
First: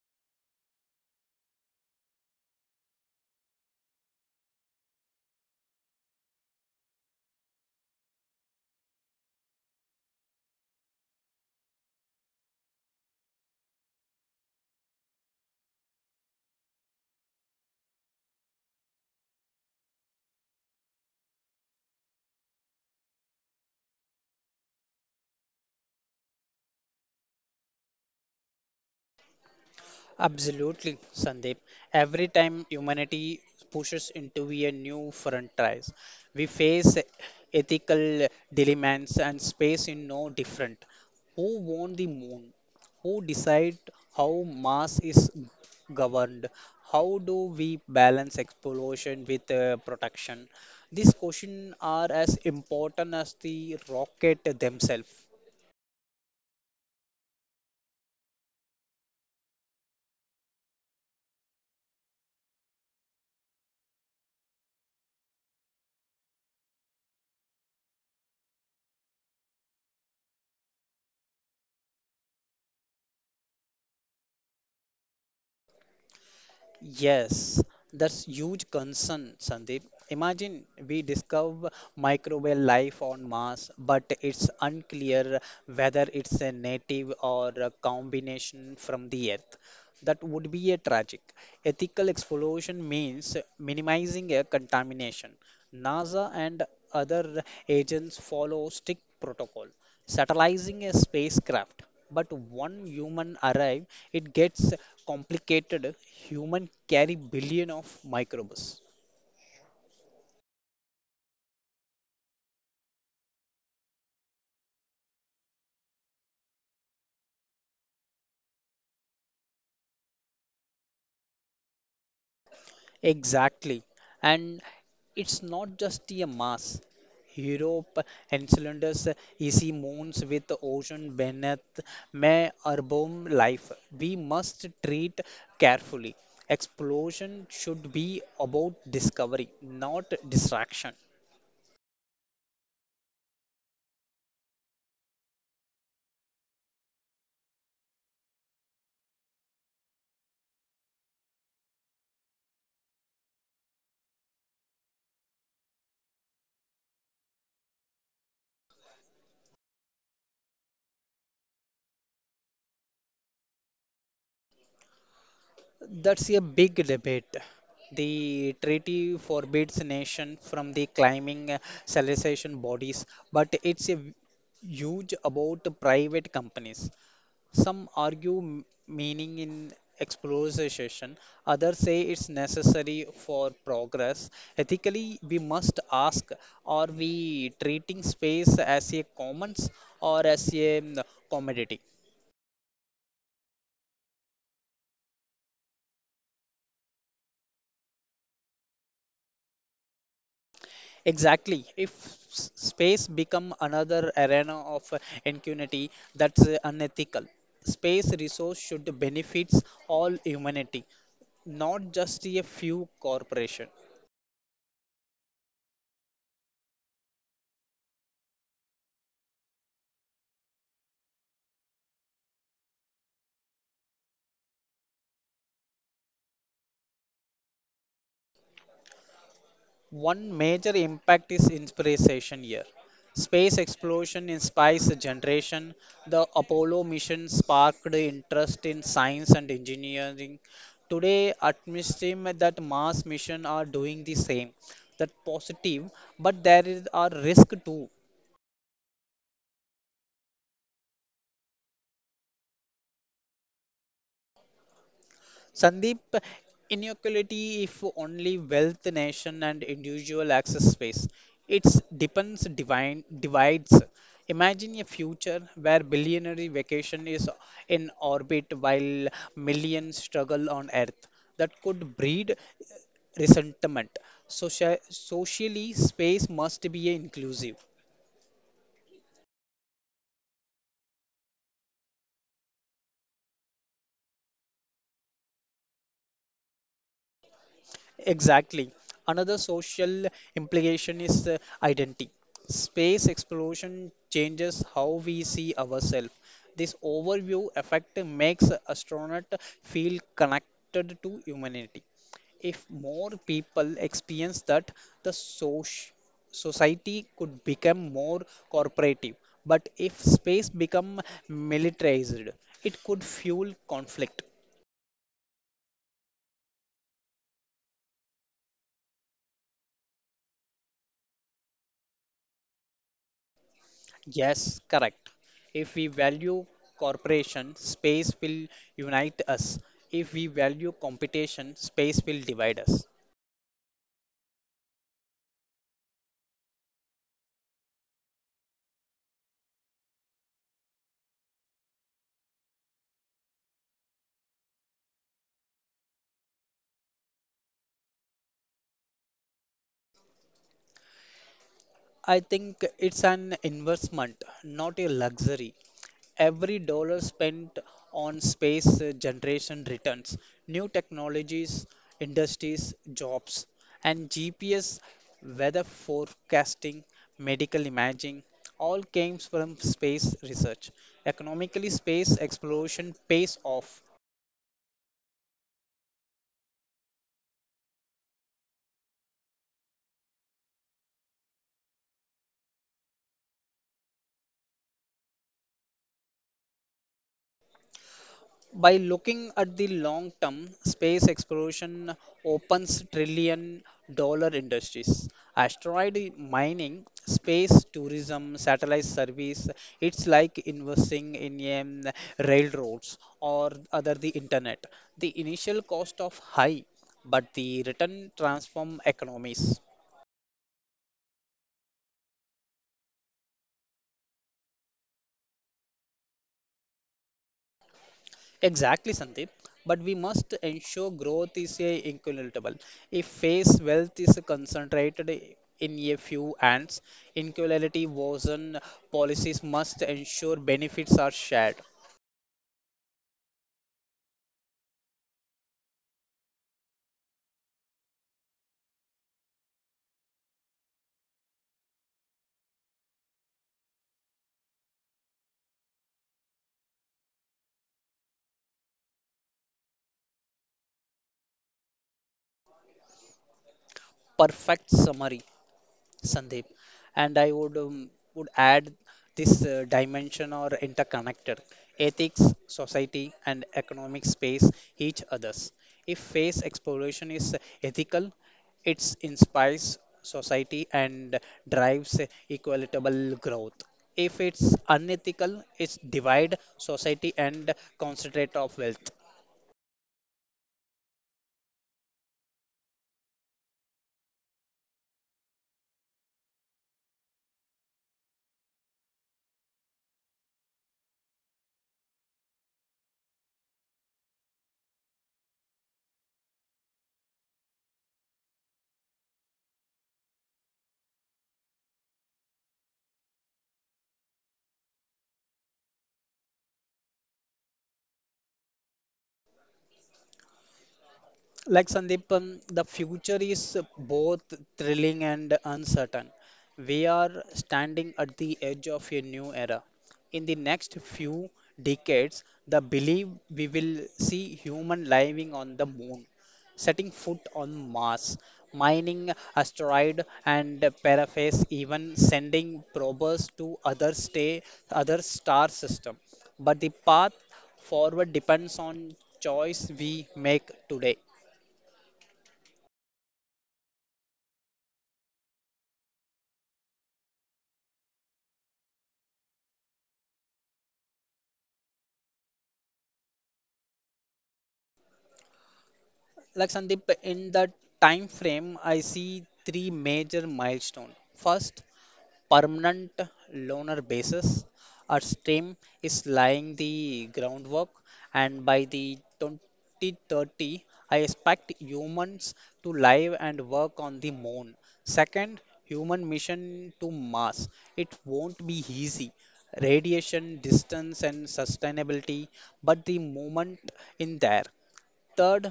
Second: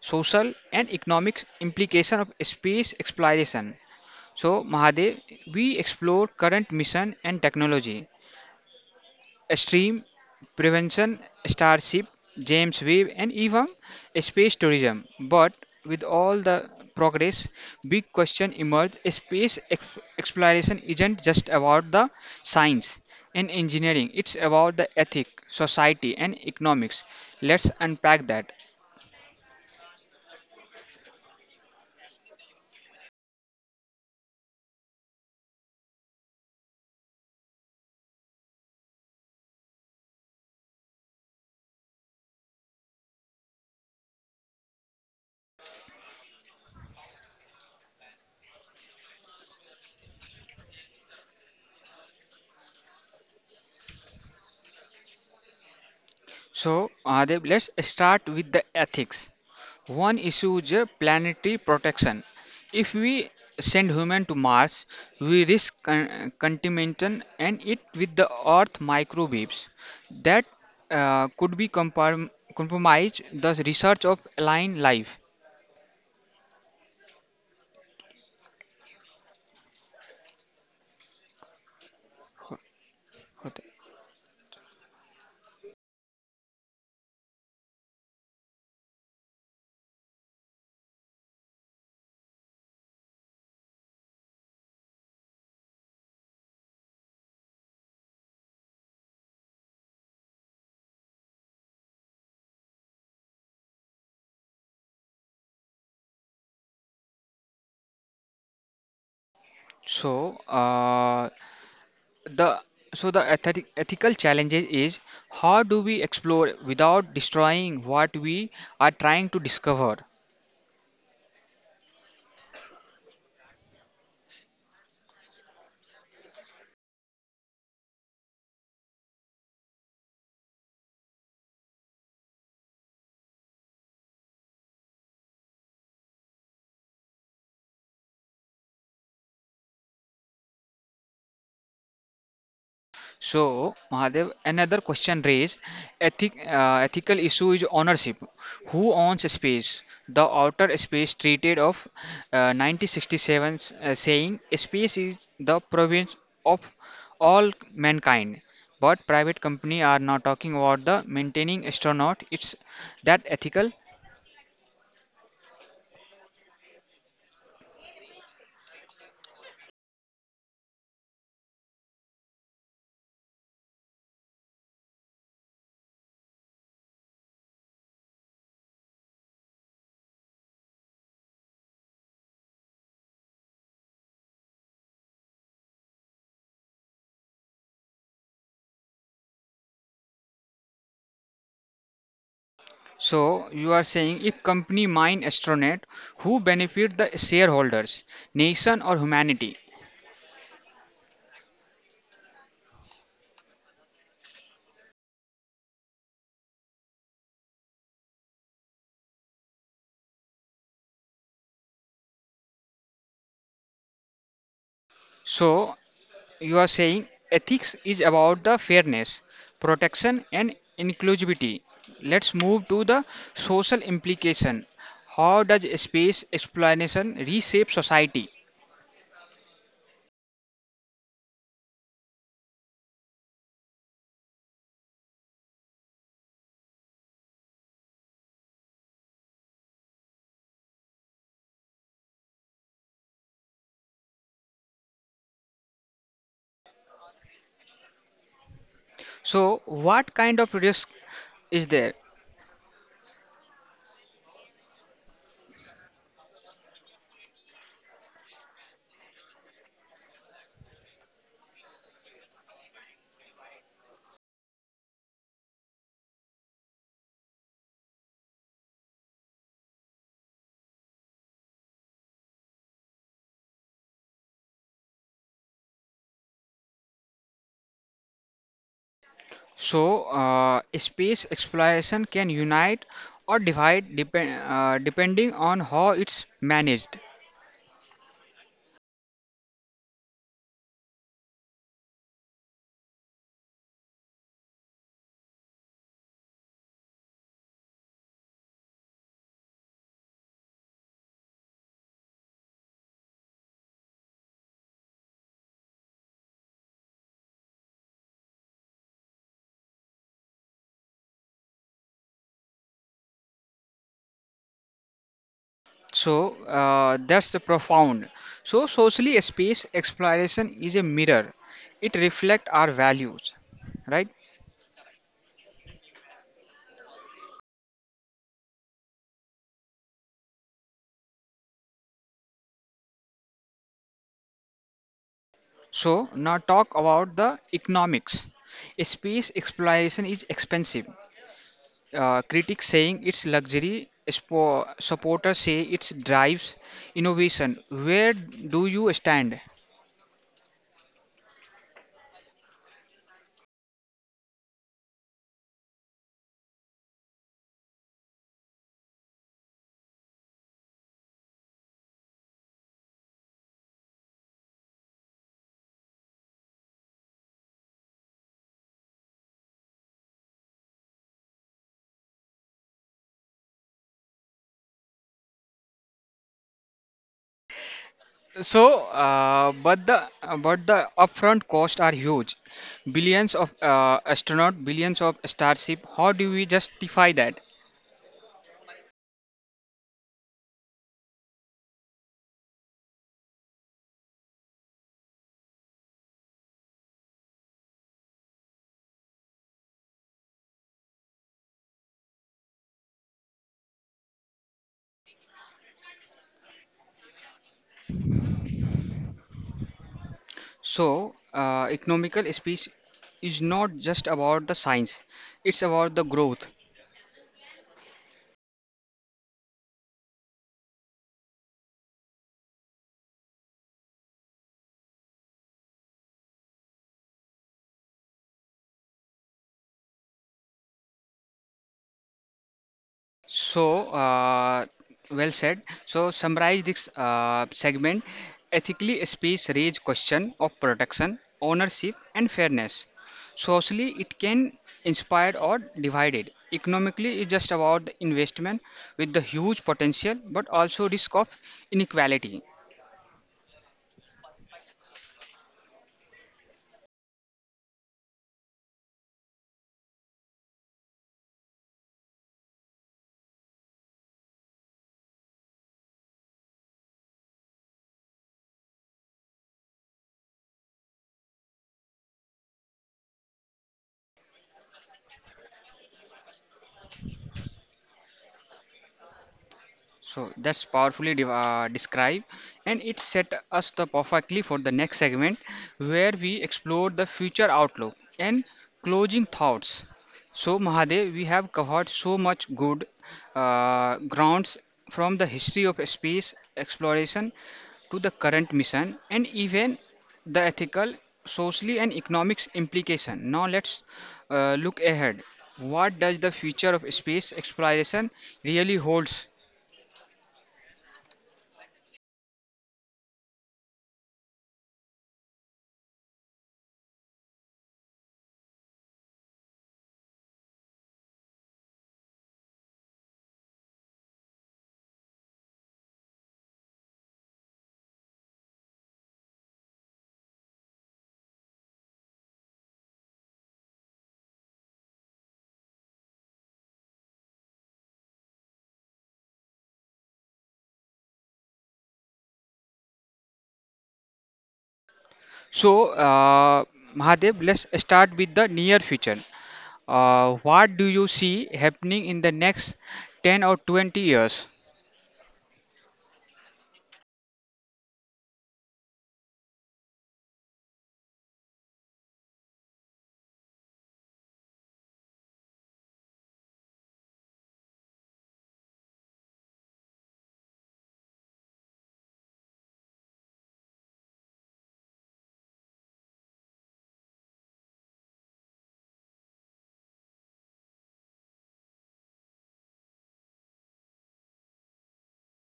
social, and economic implication of space exploration. So Mahadev, we explore current mission and technology, stream prevention, Starship, James Webb, and even space tourism. But with all the progress, big question emerged: space exploration isn't just about the science and engineering; it's about the ethic, society, and economics. Let's unpack that.
Absolutely, Sandeep. Every time humanity pushes into a new frontiers, we face ethical dilemmas and space in no different. Who won the moon? Who decide how mass is governed? How do we balance exploration with protection? These questions are as important as the rocket themselves.
So, Adeb, let's start with the ethics. One issue is planetary protection. If we send human to Mars, we risk contamination and it with the Earth microbes that could be compromised the research of alien life.
Yes, that's huge concern, Sandeep. Imagine we discover microbial life on Mars, but it's unclear whether it's a native or a combination from the Earth. That would be a tragic. Ethical exploration means minimizing a contamination. NASA and other agents follow strict protocol, satellising a spacecraft but one human arrive it gets complicated human carry billion of microbes
So, the the ethical challenges is how do we explore without destroying what we are trying to discover?
exactly and it's not just a mass europe encounters easy moons with ocean beneath may urban life we must treat carefully explosion should be about discovery not distraction.
So, Mahadev, another question raised ethical issue is ownership. Who owns space? The Outer Space Treaty of 1967 saying space is the province of all mankind. But private company are not talking about the maintaining astronaut. It's that ethical.
That's a big debate. The treaty forbids nation from the climbing civilization bodies, but it's a huge about the private companies. Some argue meaning in exploration, others say it's necessary for progress. Ethically, we must ask, are we treating space as a commons or as a commodity?
So you are saying if company mine astronaut, who benefit the shareholders, nation or humanity?
Exactly. If space become another arena of ingenuity, that's unethical. Space resource should benefits all humanity, not just a few corporation.
So, you are saying ethics is about the fairness, protection, and inclusivity. Let's move to the social implication. How does space exploration reshape society?
One major impact is inspiration here. Space exploration inspires a generation. The Apollo mission sparked interest in science and engineering. Today, atmosphere that Mars mission are doing the same. That positive, but there is a risk too.
So, what kind of risk is there?
Sandeep, inequality if only wealth, nation, and individual access space. It's depends divine divides. Imagine a future where billionary vacation is in orbit while millions struggle on Earth. That could breed resentment. Socially, space must be inclusive.
So, space exploration can unite or divide depending on how it's managed.
Exactly. Another social implication is identity. Space exploration changes how we see ourselves. This overview effect makes astronaut feel connected to humanity. If more people experience that, the society could become more cooperative. But if space become militarized, it could fuel conflict.
So that's the profound. So socially, a space exploration is a mirror. It reflects our values, right?
Yes, correct. If we value cooperation, space will unite us. If we value competition, space will divide us.
So now talk about the economics. A space exploration is expensive. Critics saying it's luxury. Supporters say it drives innovation. Where do you stand?
I think it's an investment, not a luxury. Every dollar spent on space generation returns, new technologies, industries, jobs, and GPS, weather forecasting, medical imaging, all came from space research. Economically, space exploration pays off.
So, but the upfront costs are huge, billions of astronaut, billions of starship. How do we justify that?
By looking at the long term, space exploration opens trillion-dollar industries. Asteroid mining, space tourism, satellite service, it's like investing in um, railroads or other the internet. The initial cost of high, but the return transform economies.
So, economical space is not just about the science; it's about the growth.
Exactly, Sandeep. But we must ensure growth is a equitable. If face wealth is concentrated in a few hands, inequality worsen. Policies must ensure benefits are shared.
So, well said. So, summarize this segment. Ethically space raise question of protection, ownership, and fairness. Socially, it can inspire or divide it. Economically, it's just about the investment with the huge potential, but also risk of inequality.
Perfect summary, Sandeep. And I would add this dimension or interconnected ethics, society, and economic space each others. If space exploration is ethical, it inspires society and drives equitable growth. If it's unethical, it's divide society and concentrate of wealth.
So that's powerfully described, and it set us the perfectly for the next segment, where we explore the future outlook and closing thoughts. So Mahadev, we have covered so much good grounds from the history of space exploration to the current mission, and even the ethical, socially, and economics implication. Now let's look ahead. What does the future of space exploration really holds?
Like Sandeep, the future is both thrilling and uncertain. We are standing at the edge of a new era. In the next few decades, the belief we will see human living on the moon, setting foot on Mars, mining asteroid and paraphase, even sending probes to other star system. But the path forward depends on choice we make today.
So, Mahadev, let's start with the near future. What do you see happening in the next 10 or 20 years?
Like Sandeep, in the time frame, I see three major milestones. First, permanent loaner basis. Our stream is laying the groundwork, and by the 2030, I expect humans to live and work on the moon. Second, human mission to Mars. It won't be easy. Radiation, distance, and sustainability, but the moment in there. Third,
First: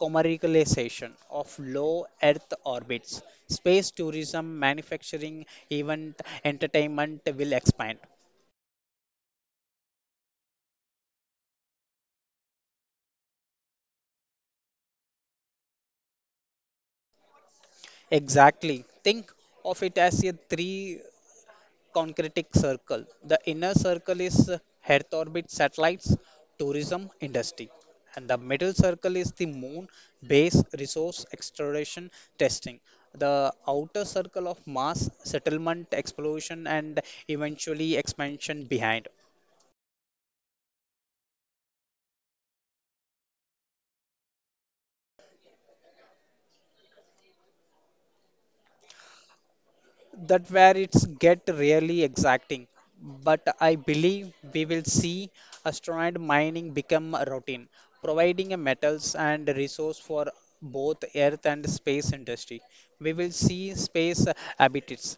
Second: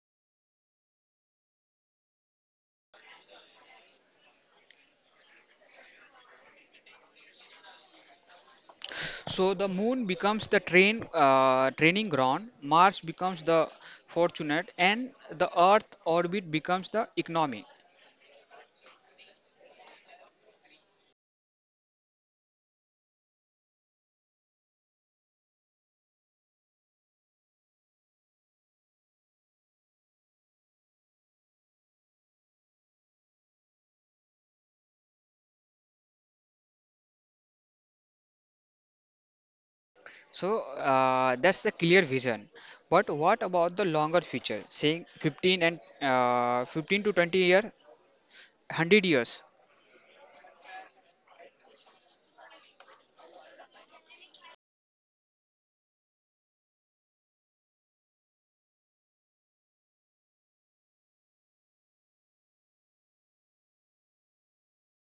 commercialization of low Earth orbits, space tourism, manufacturing, event, entertainment will expand.
So the moon becomes the training ground, Mars becomes the fortunate, and the Earth orbit becomes the economy.
Exactly. Think of it as a three concretic circle. The inner circle is Earth orbit satellites, tourism industry, and the middle circle is the moon base resource exploration testing. The outer circle of Mars settlement, exploration, and eventually expansion behind.
So that's the clear vision. But what about the longer future, saying 15 to 20 year, 100 years?
That where it's get really exacting, but I believe we will see asteroid mining become a routine providing a metals and resource for both earth and space industry. We will see space habitats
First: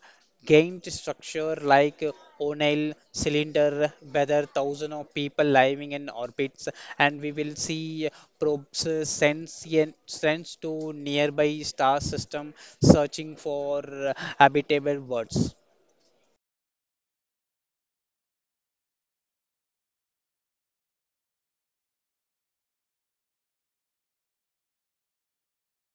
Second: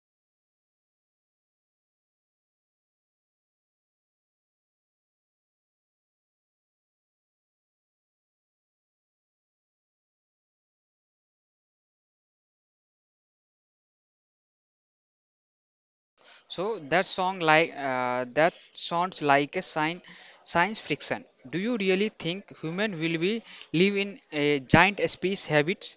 gained structure like O'Neill cylinder, whether thousands of people living in orbits, and we will see probes sends to nearby star system searching for habitable worlds.
So that sounds like a sign science fiction. Do you really think human will be live in a giant space habits?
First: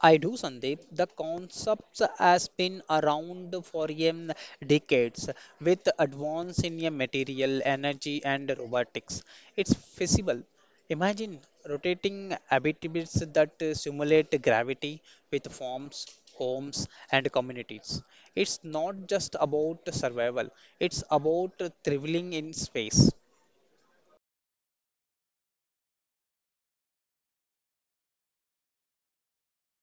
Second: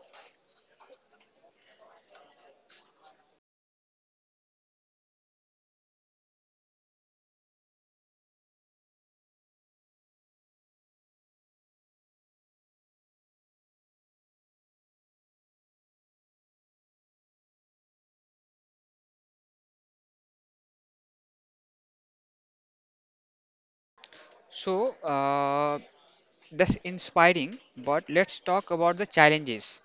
I do, Sandeep. The concept has been around for decades with advance in a material, energy, and robotics. It's feasible. Imagine rotating habitables that simulate gravity with farms, homes, and communities. It's not just about survival, it's about thrilling in space.
So that's inspiring. But let's talk about the challenges.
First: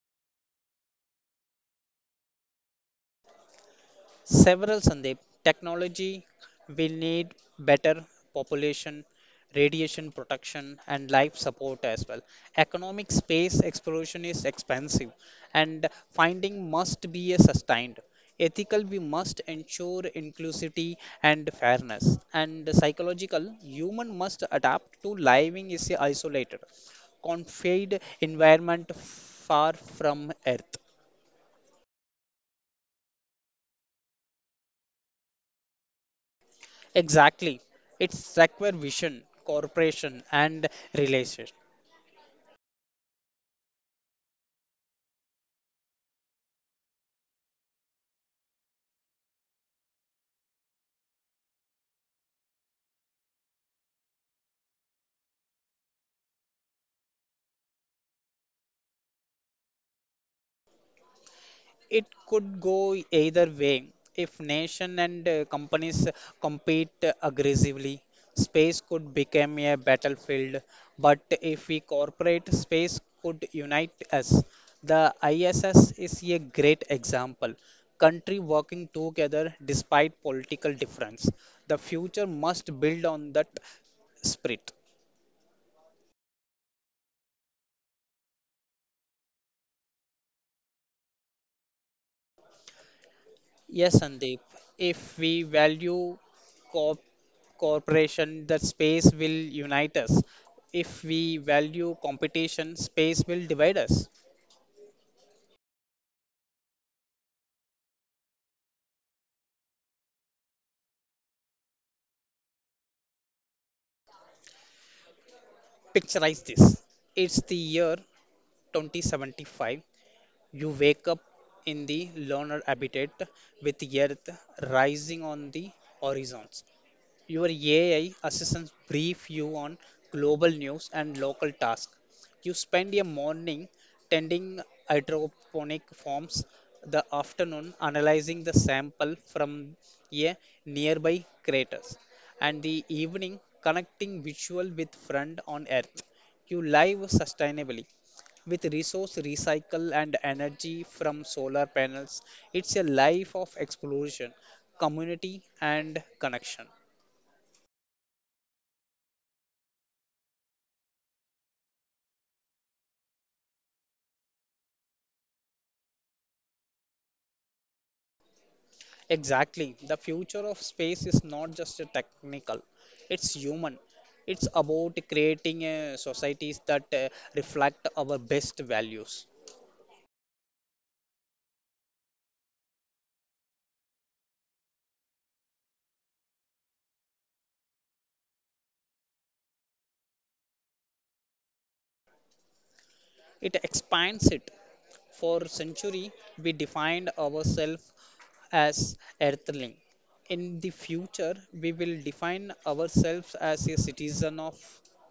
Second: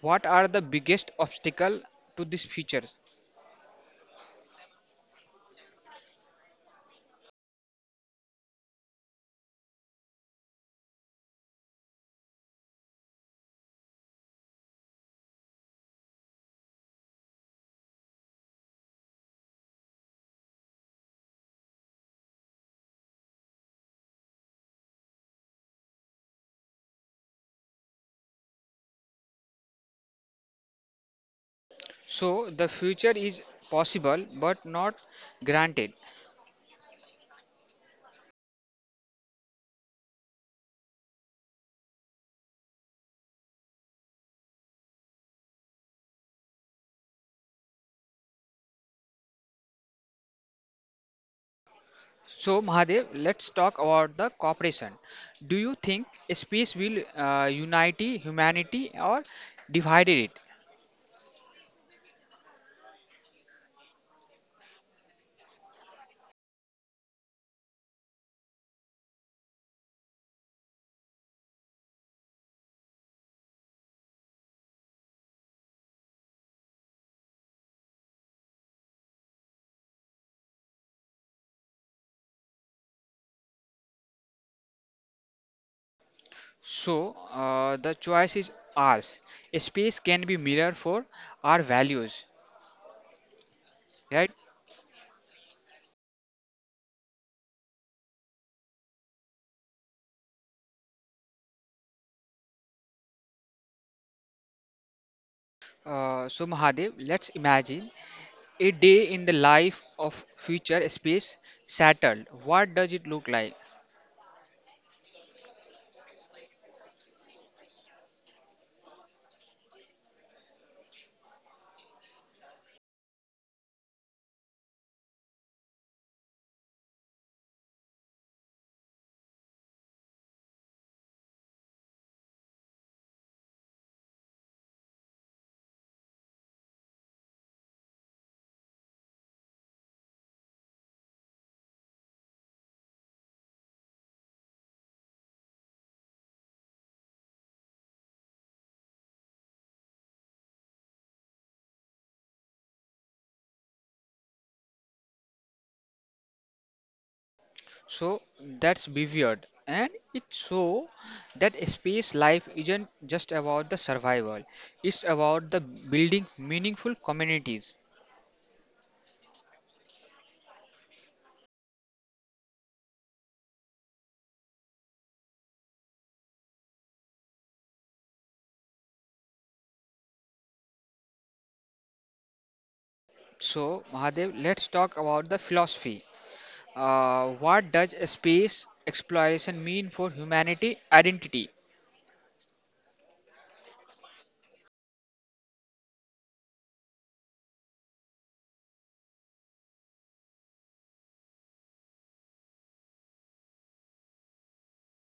What are the biggest obstacle to this future?
Several Sandeep technology will need better population, radiation protection, and life support as well. Economic space exploration is expensive, and finding must be a sustained. Ethical, we must ensure inclusivity and fairness. And psychological, human must adapt to living is isolated, confined environment far from Earth.
So the future is possible but not granted.
Exactly. It's secure vision, corporation, and relation.
So, Mahadev, let's talk about the cooperation. Do you think space will unite humanity or divide it?
It could go either way. If nation and companies compete aggressively, space could become a battlefield. But if we cooperate, space could unite us. The ISS is a great example. Country working together despite political difference. The future must build on that spirit.
So, the choice is ours. Space can be mirror for our values,
Yes,
right?
Sandeep. If we value co cooperation, that space will unite us. If we value competition, space will divide us.
So, Mahadev, let's imagine a day in the life of future space shuttle. What does it look like?
Picturize this. It's the year 2075. You wake up in the lunar habitat with the Earth rising on the horizons. Your AI assistants brief you on global news and local tasks. You spend a morning tending hydroponic farms, the afternoon analyzing the sample from a nearby craters, and the evening connecting visual with friend on earth. You live sustainably with resource recycle and energy from solar panels. It's a life of exploration, community, and connection.
So that's weird, and it show that space life isn't just about the survival; it's about the building meaningful communities.
Exactly. The future of space is not just a technical, it's human. It's about creating a societies that reflect our best values.
So Mahadev, let's talk about the philosophy. What does space exploration mean for humanity identity?
It expands it. For century, we defined ourselves as earthling. In the future, we will define ourselves as a citizen of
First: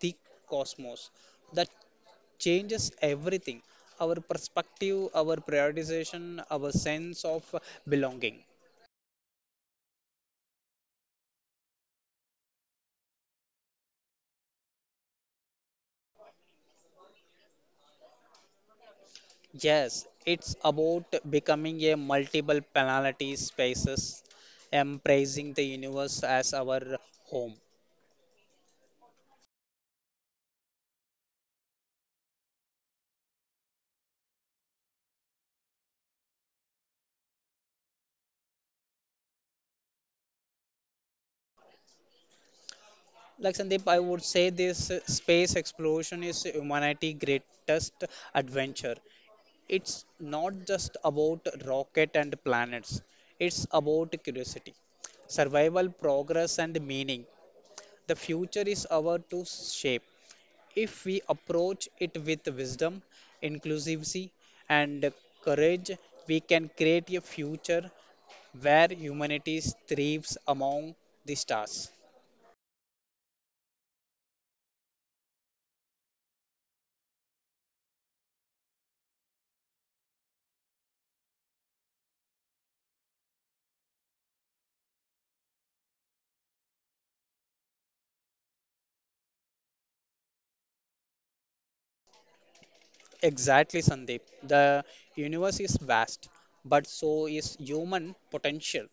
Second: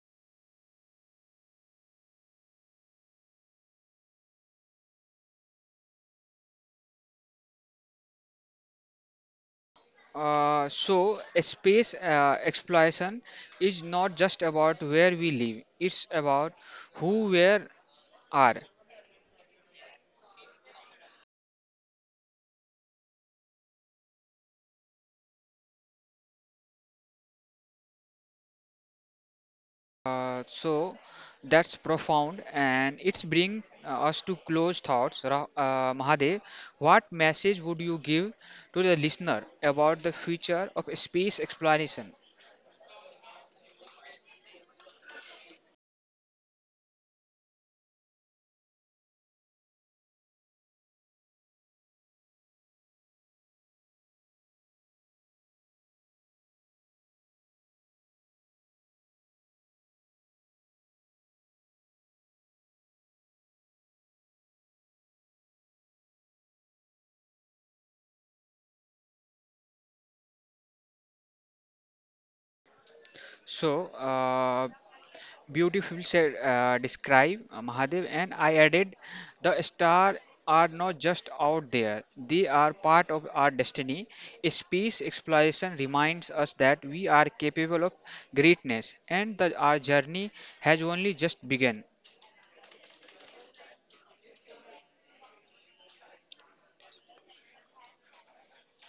the cosmos. That changes everything our perspective, our prioritization, our sense of belonging.
So space exploration is not just about where we live; it's about who we are.
Yes, it's about becoming a multiple penalty spaces, embracing the universe as our home.
So that's profound and it's bring us to close thoughts. Mahadev, what message would you give to the listener about the future of space exploration?
Like Sandeep, I would say this space exploration is humanity's greatest adventure. It's not just about rocket and planets. It's about curiosity, survival, progress, and meaning. The future is our to shape if we approach it with wisdom, inclusivity, and courage. We can create a future where humanity thrives among the stars.
So, uh, beautifully said, describe Mahadev, and I added, the stars are not just out there; they are part of our destiny. Space exploration reminds us that we are capable of greatness, and that our journey has only just begun.
Exactly, Sandeep. The universe is vast, but so is human potential.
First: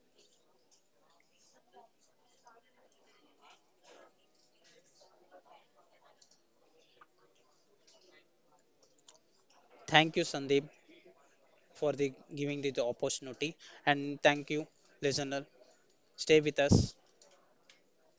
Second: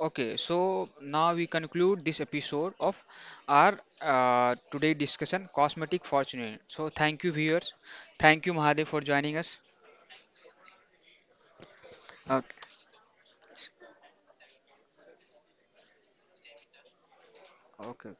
Okay, so now we conclude this episode of our today discussion, cosmetic fortune. So thank you viewers, thank you Mahadev for joining us.
Thank you, Sandeep, for the giving
Okay.
the opportunity, and thank you, listener. Stay with us.
Okay.